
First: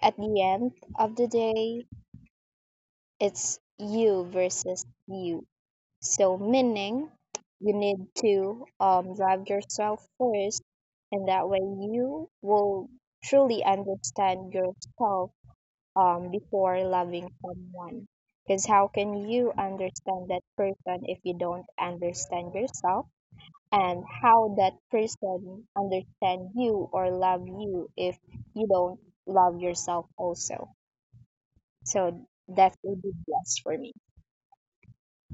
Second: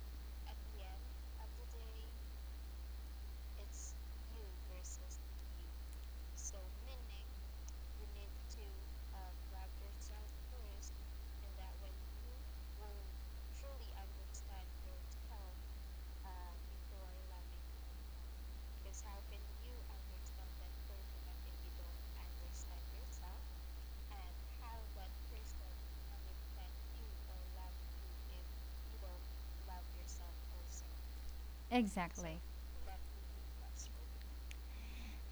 at the end of the day, it's you versus you. So, meaning you need to drive yourself first, and that way you will truly understand yourself before loving someone. Because how can you understand that person if you don't understand yourself? And how that person understand you or love you if you don't love yourself also? So
exactly,
that
that
will
would
be
be
blessed for me.
impossible.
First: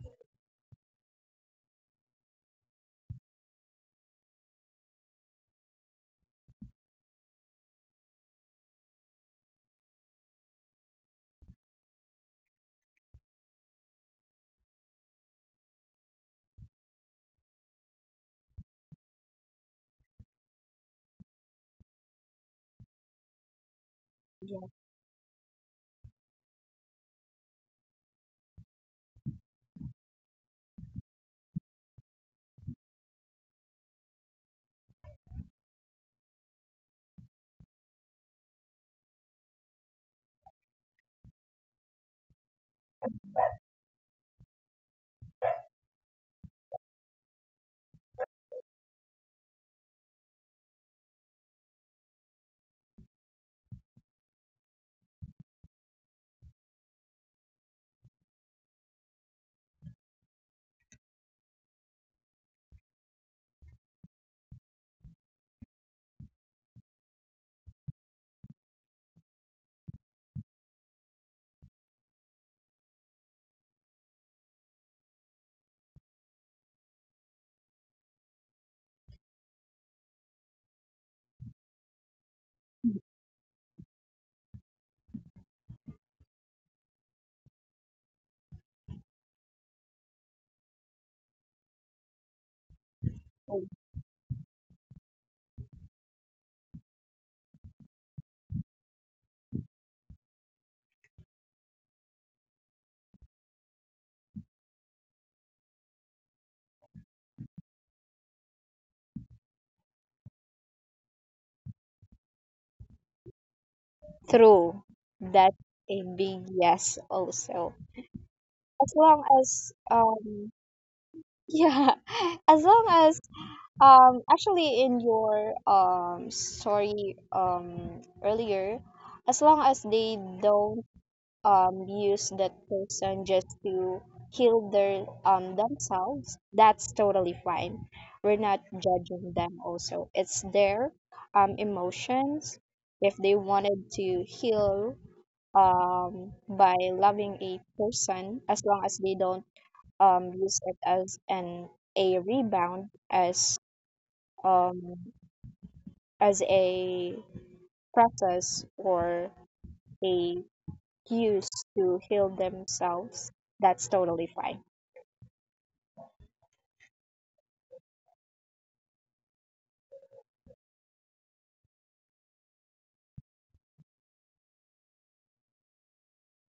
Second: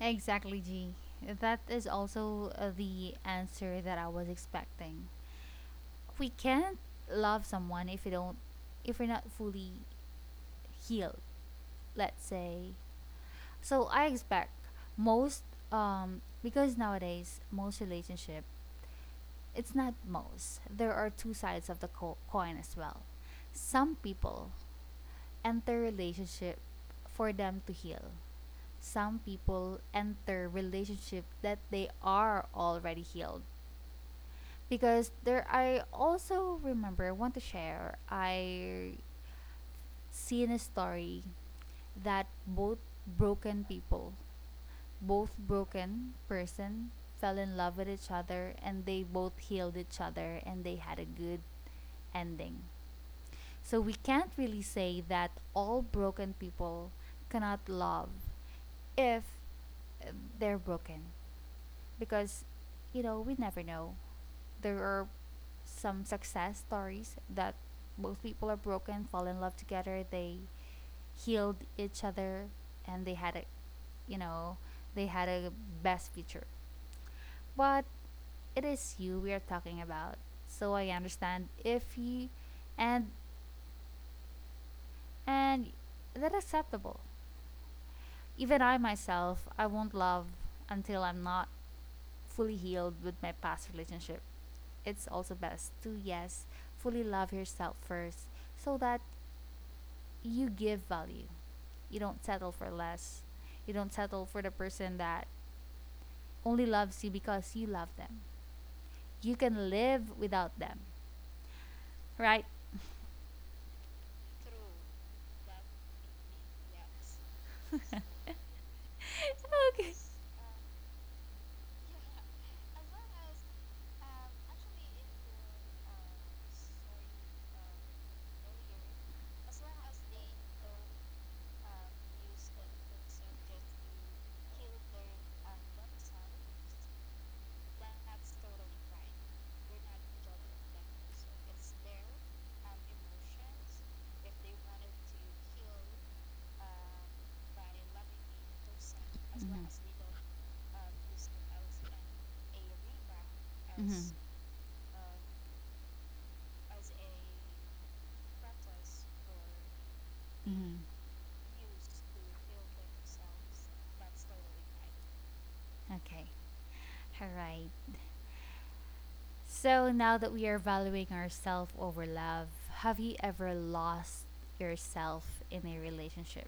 Exactly, G. That is also the answer that I was expecting. We can't love someone if we don't, if we're not fully healed. Let's say. So I expect most, because nowadays most relationship, it's not most. There are two sides of the coin as well. Some people
Yeah.
enter relationship for them to heal. Some people enter relationship that they are already healed. Because there, I also remember, I want to share, I seen a story that both broken people, both broken person fell in love with each other and they both healed each other and they had a good ending. So we can't really say that all broken people cannot love if, uh, they're broken, because we never know. There are some success stories that both people are broken, fall in love together, they healed each other and they had a, you know they had a best future. But it is you we are talking about, so I understand if you, and and that's acceptable. Even I myself, I won't love until I'm not fully healed with my past relationship. It's also best to, yes, fully love yourself first, so that you give value. You don't settle for less. You don't settle for the person that only loves you because you love them. You can live without them, right?
True. That's a big yes also. As long as
Okay.
yeah, as long as actually in your story earlier, as long as they don't use that person just to heal their themselves, that's totally fine. We're not judging them also. It's their emotions. If they wanted to heal by loving a person, as long as
Mhm. Do.
they don't use it as an a rebound, as
Mhm.
um a process or a
Mm,
use to heal themselves, that's totally fine.
okay. All right. So now that we are valuing ourselves over love, have you ever lost yourself in a relationship?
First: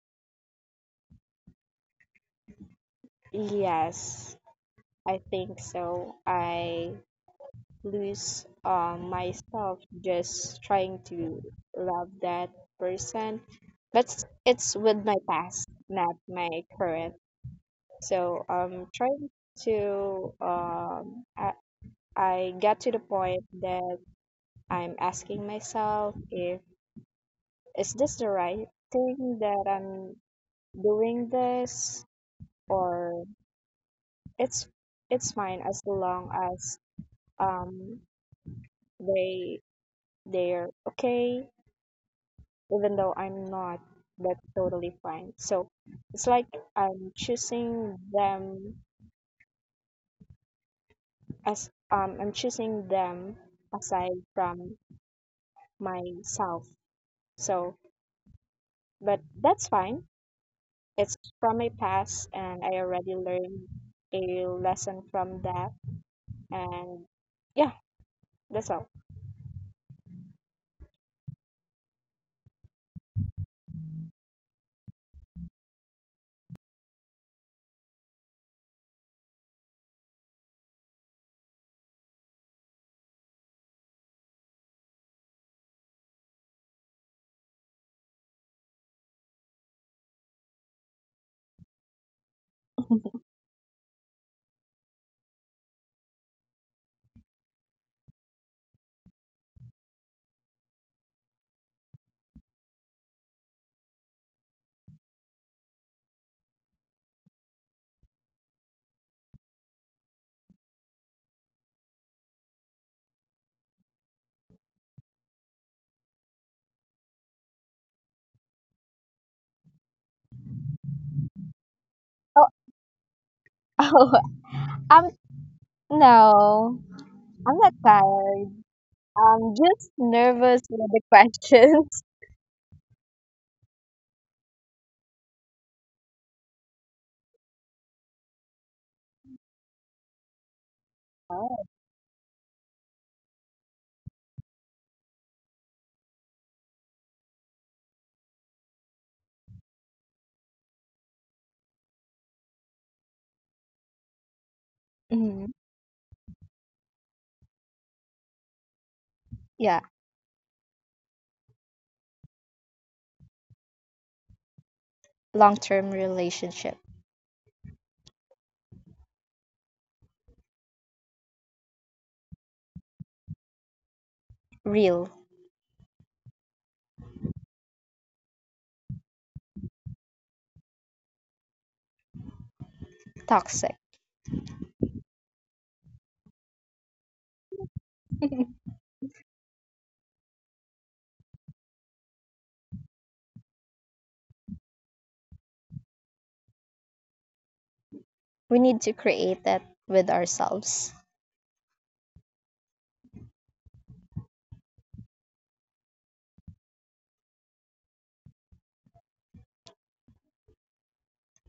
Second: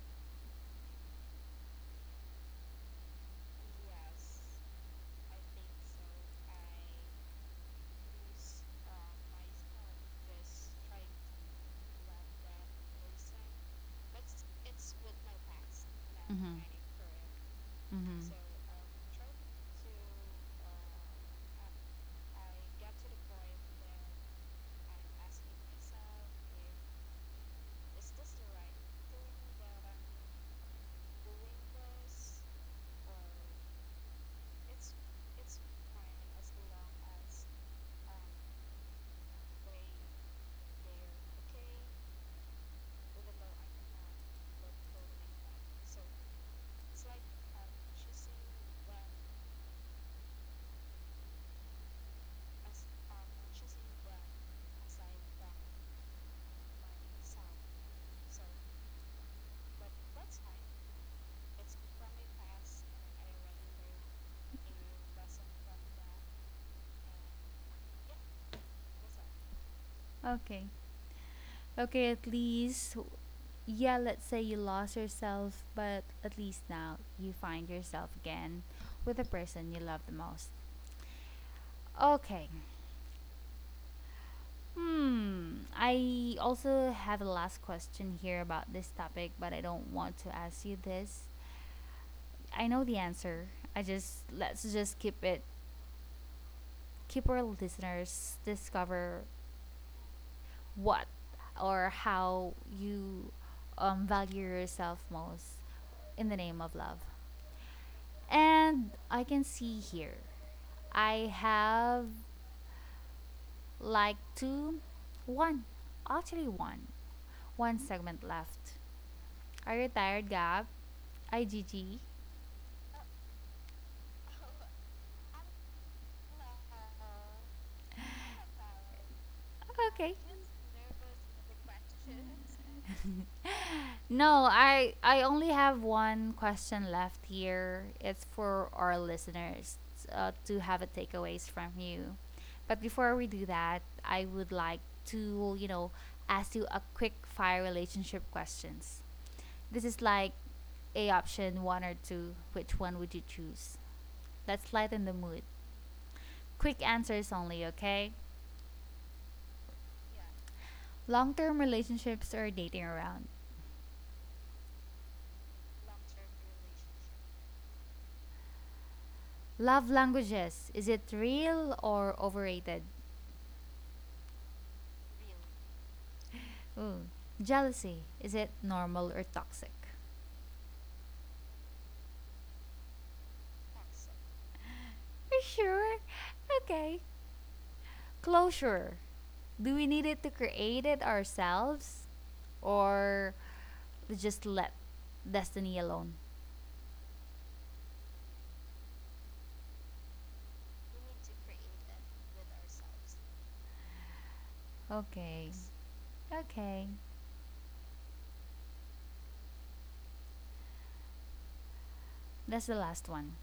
Yes, I think so. I lose myself just trying to love that person, but it's with my past, not my
Mm-hmm.
current.
Mm-hmm.
So to. Um, I, I got to the point that I'm asking myself if is this the right thing that I'm doing this, or it's it's fine as long as um they they're okay even though I'm not, but totally fine. So it's like I'm choosing them as I'm choosing them aside from myself. So but that's fine. It's from my past and I already learned a lesson from that. And yeah, that's all.
Okay. Okay, at least, yeah, let's say you lost yourself, but at least now you find yourself again with the person you love the most. Okay. Hmm. I also have a last question here about this topic, but I don't want to ask you this. I know the answer. I just, let's just keep it, keep our listeners discover what or how you, value yourself most in the name of love. And I can see here I have like two, one, actually one, one segment left. I retired Gab. IGG.
Oh, um, no. I'm not tired. I'm
Okay.
just
No, I only have one question left here. It's for our listeners to have a takeaways from
inside.
you. But before we do that, I would like to, ask you a quick fire relationship questions. This is like a option one or two. Which one would you choose? Let's lighten the mood.
Mhm.
Quick answers only, okay?
Yeah,
Long term relationships or dating around.
long term relationship.
Love languages, is it real or overrated?
Real,
Ooh, jealousy, is it normal or toxic?
toxic.
Are you sure? Okay. Closure, do we need it to create it ourselves or just let destiny alone?
We need to create that with ourselves.
Okay. Okay. That's the last one.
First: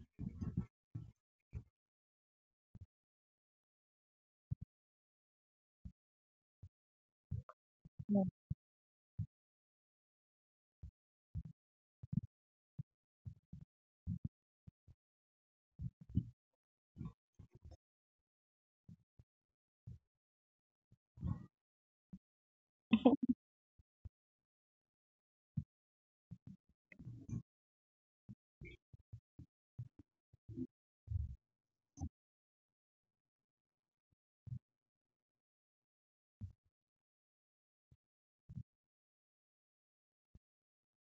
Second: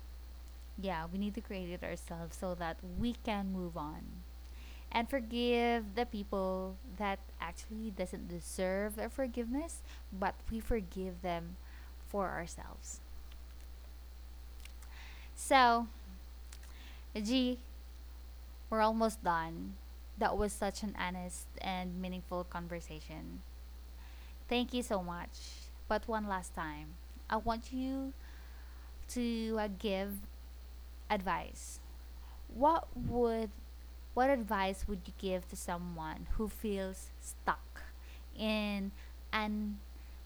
Yeah, we need to create it ourselves so that we can move on, and forgive the people that actually
Mm.
doesn't deserve their forgiveness, but we forgive them for ourselves. So, G, we're almost done. That was such an honest and meaningful conversation. Thank you so much. But one last time, I want you to, give advice. What would, what advice would you give to someone who feels stuck in an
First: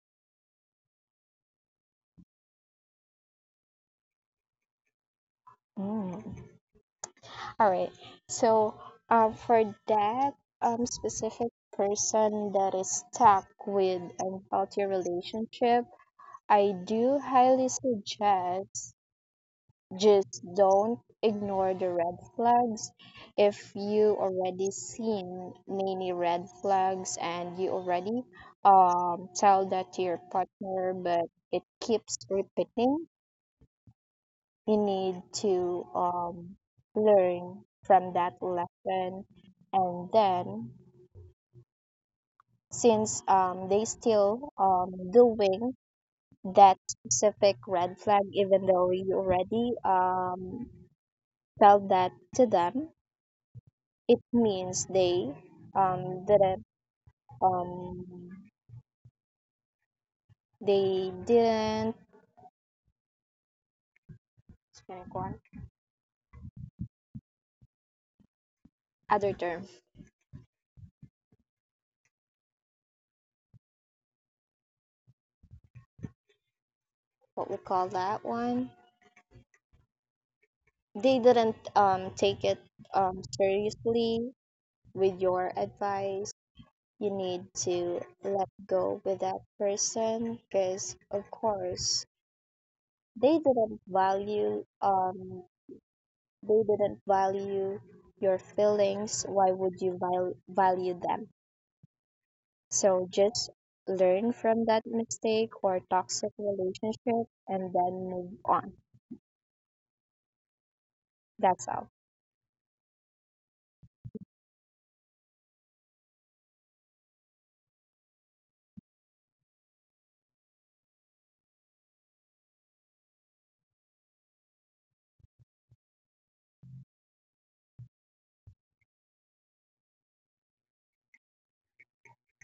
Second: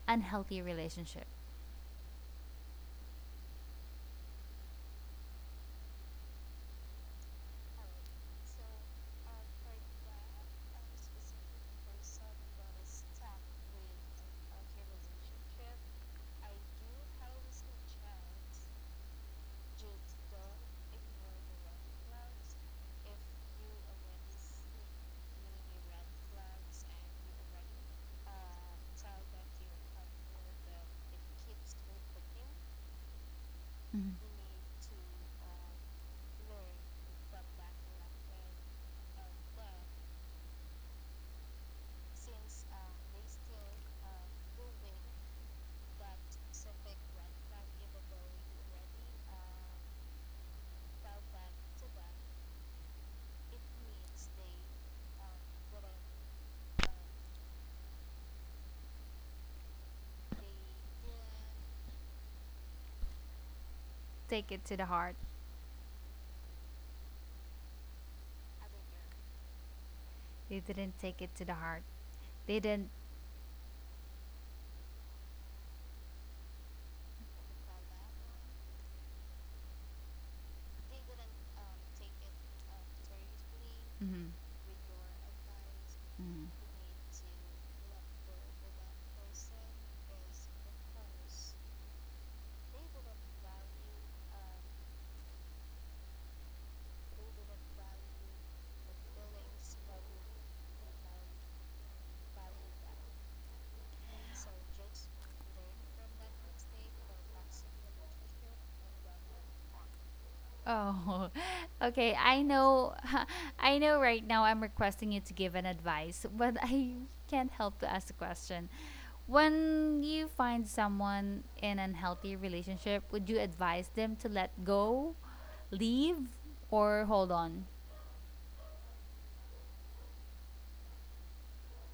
unhealthy relationship?
Mm. All right. So, for that specific person that is stuck with unhealthy relationship, I do highly suggest just don't ignore the red flags. If you already seen many red flags and you already tell that to your partner, but it keeps repeating, you
Mhm.
need to learn from that lesson. And then since they still doing that specific red flag even though you already tell that to them, it means they didn't um, they didn't,
Take it to the heart.
other term,
They didn't take it to the heart. They didn't.
what we call that one, they didn't take it seriously
Mm-hmm.
with your advice. You
Mm-hmm.
need to let go with that person because of course they didn't value they didn't value your feelings. Why would you value them? So just learn from that mistake or toxic relationship and then move on. That's
Oh,
all.
okay. I know, I know right now I'm requesting you to give an advice, but I can't help to ask the question. When you find someone in an healthy relationship, would you advise them to let go, leave, or hold on?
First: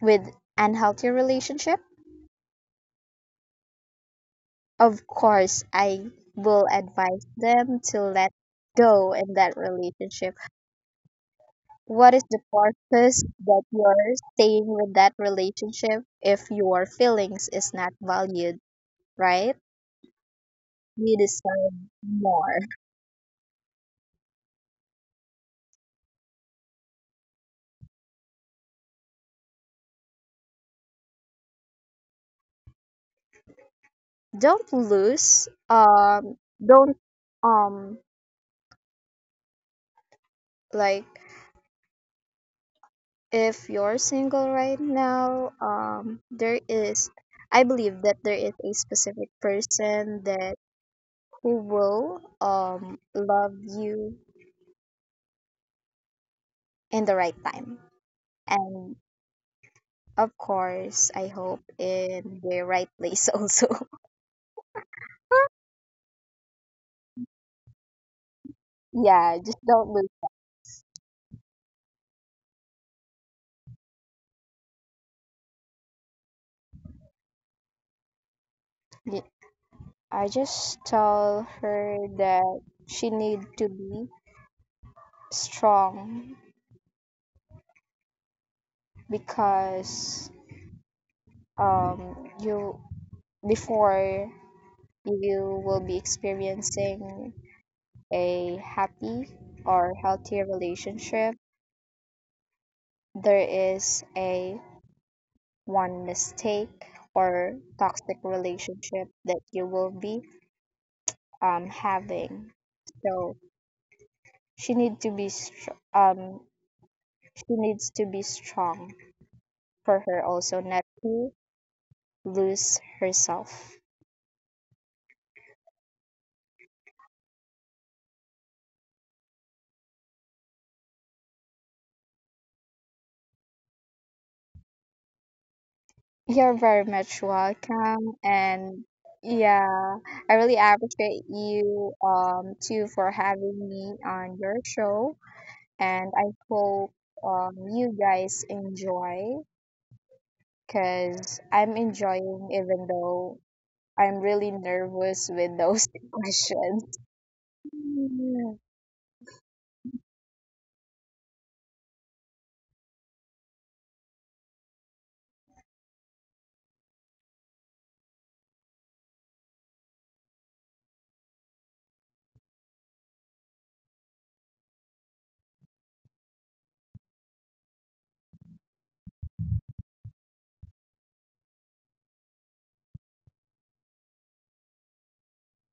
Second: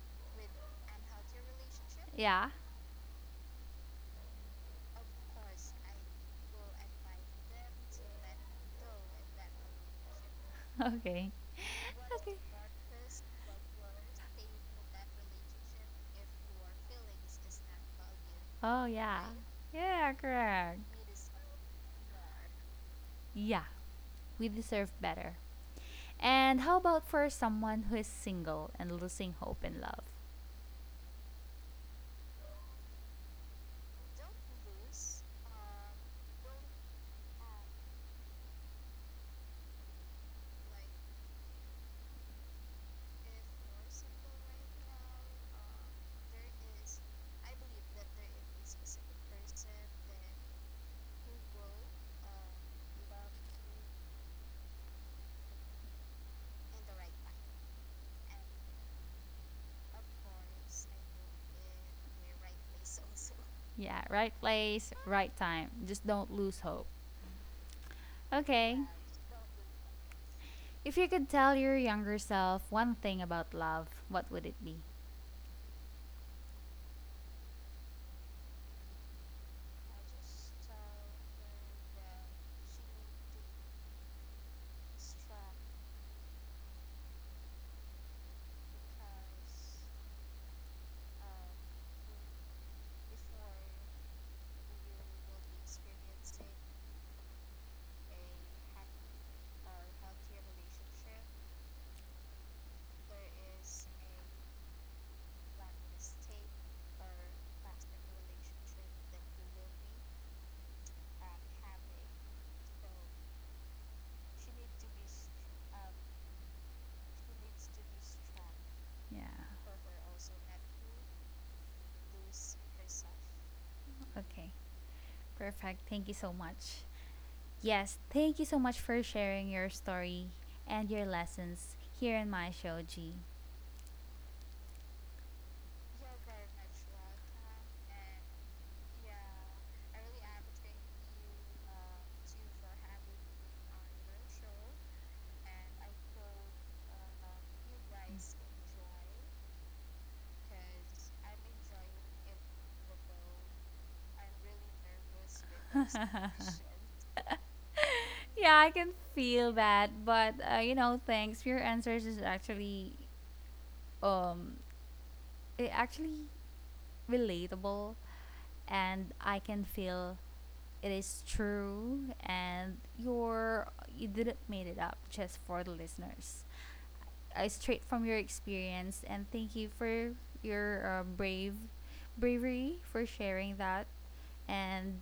With unhealthy relationship,
Yeah.
of course I will advise them to let go in that relationship.
Okay.
What is the
Okay.
purpose that you're staying with that relationship if your feelings is not valued,
Oh,
right?
yeah. Yeah,
You
correct.
deserve more.
Yeah, we deserve better. And how about for someone who is single and losing hope in love?
Don't lose. Don't um like If you're single right now, there is, I believe that there is a specific person that who will love you in the right time. And of course, I hope in the right place also.
Yeah, right place, right time. Just don't lose hope.
Yeah,
Okay.
just don't lose.
If you could tell your younger self one thing about love, what would it be?
Me. I just tell her that she need to be strong because you, before you will be experiencing a happy or healthy relationship, there is a one mistake or toxic relationship that you will be having. So She need to be str- um she needs to be strong
Yeah.
for her also, not to lose herself.
Okay. Perfect. Thank you so much. Yes, thank you so much for sharing your story and your lessons here in my show, G.
You're very much welcome and yeah, I really appreciate you too for having me on your show, and I hope you guys enjoy because I'm enjoying even though I'm really nervous with those questions.
Yeah, I can feel that, but you know, thanks. Your answers is actually, um actually relatable, and I can feel it is true, and you're, you didn't made it up just for the listeners. I straight from your experience, and thank you for your, brave, bravery for sharing that. And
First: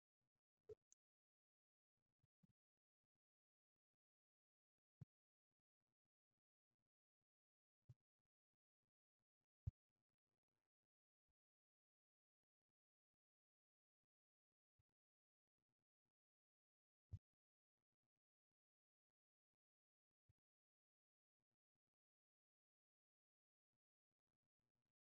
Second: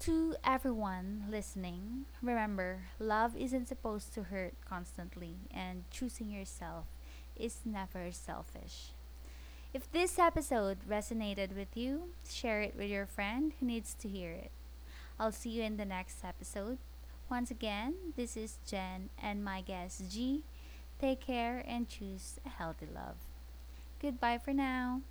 to everyone listening, remember, love isn't supposed to hurt constantly, and choosing yourself is never selfish. If this episode resonated with you, share it with your friend who needs to hear it. I'll see you in the next episode. Once again, this is Jen and my guest G. Take care and choose a healthy love. Goodbye for now.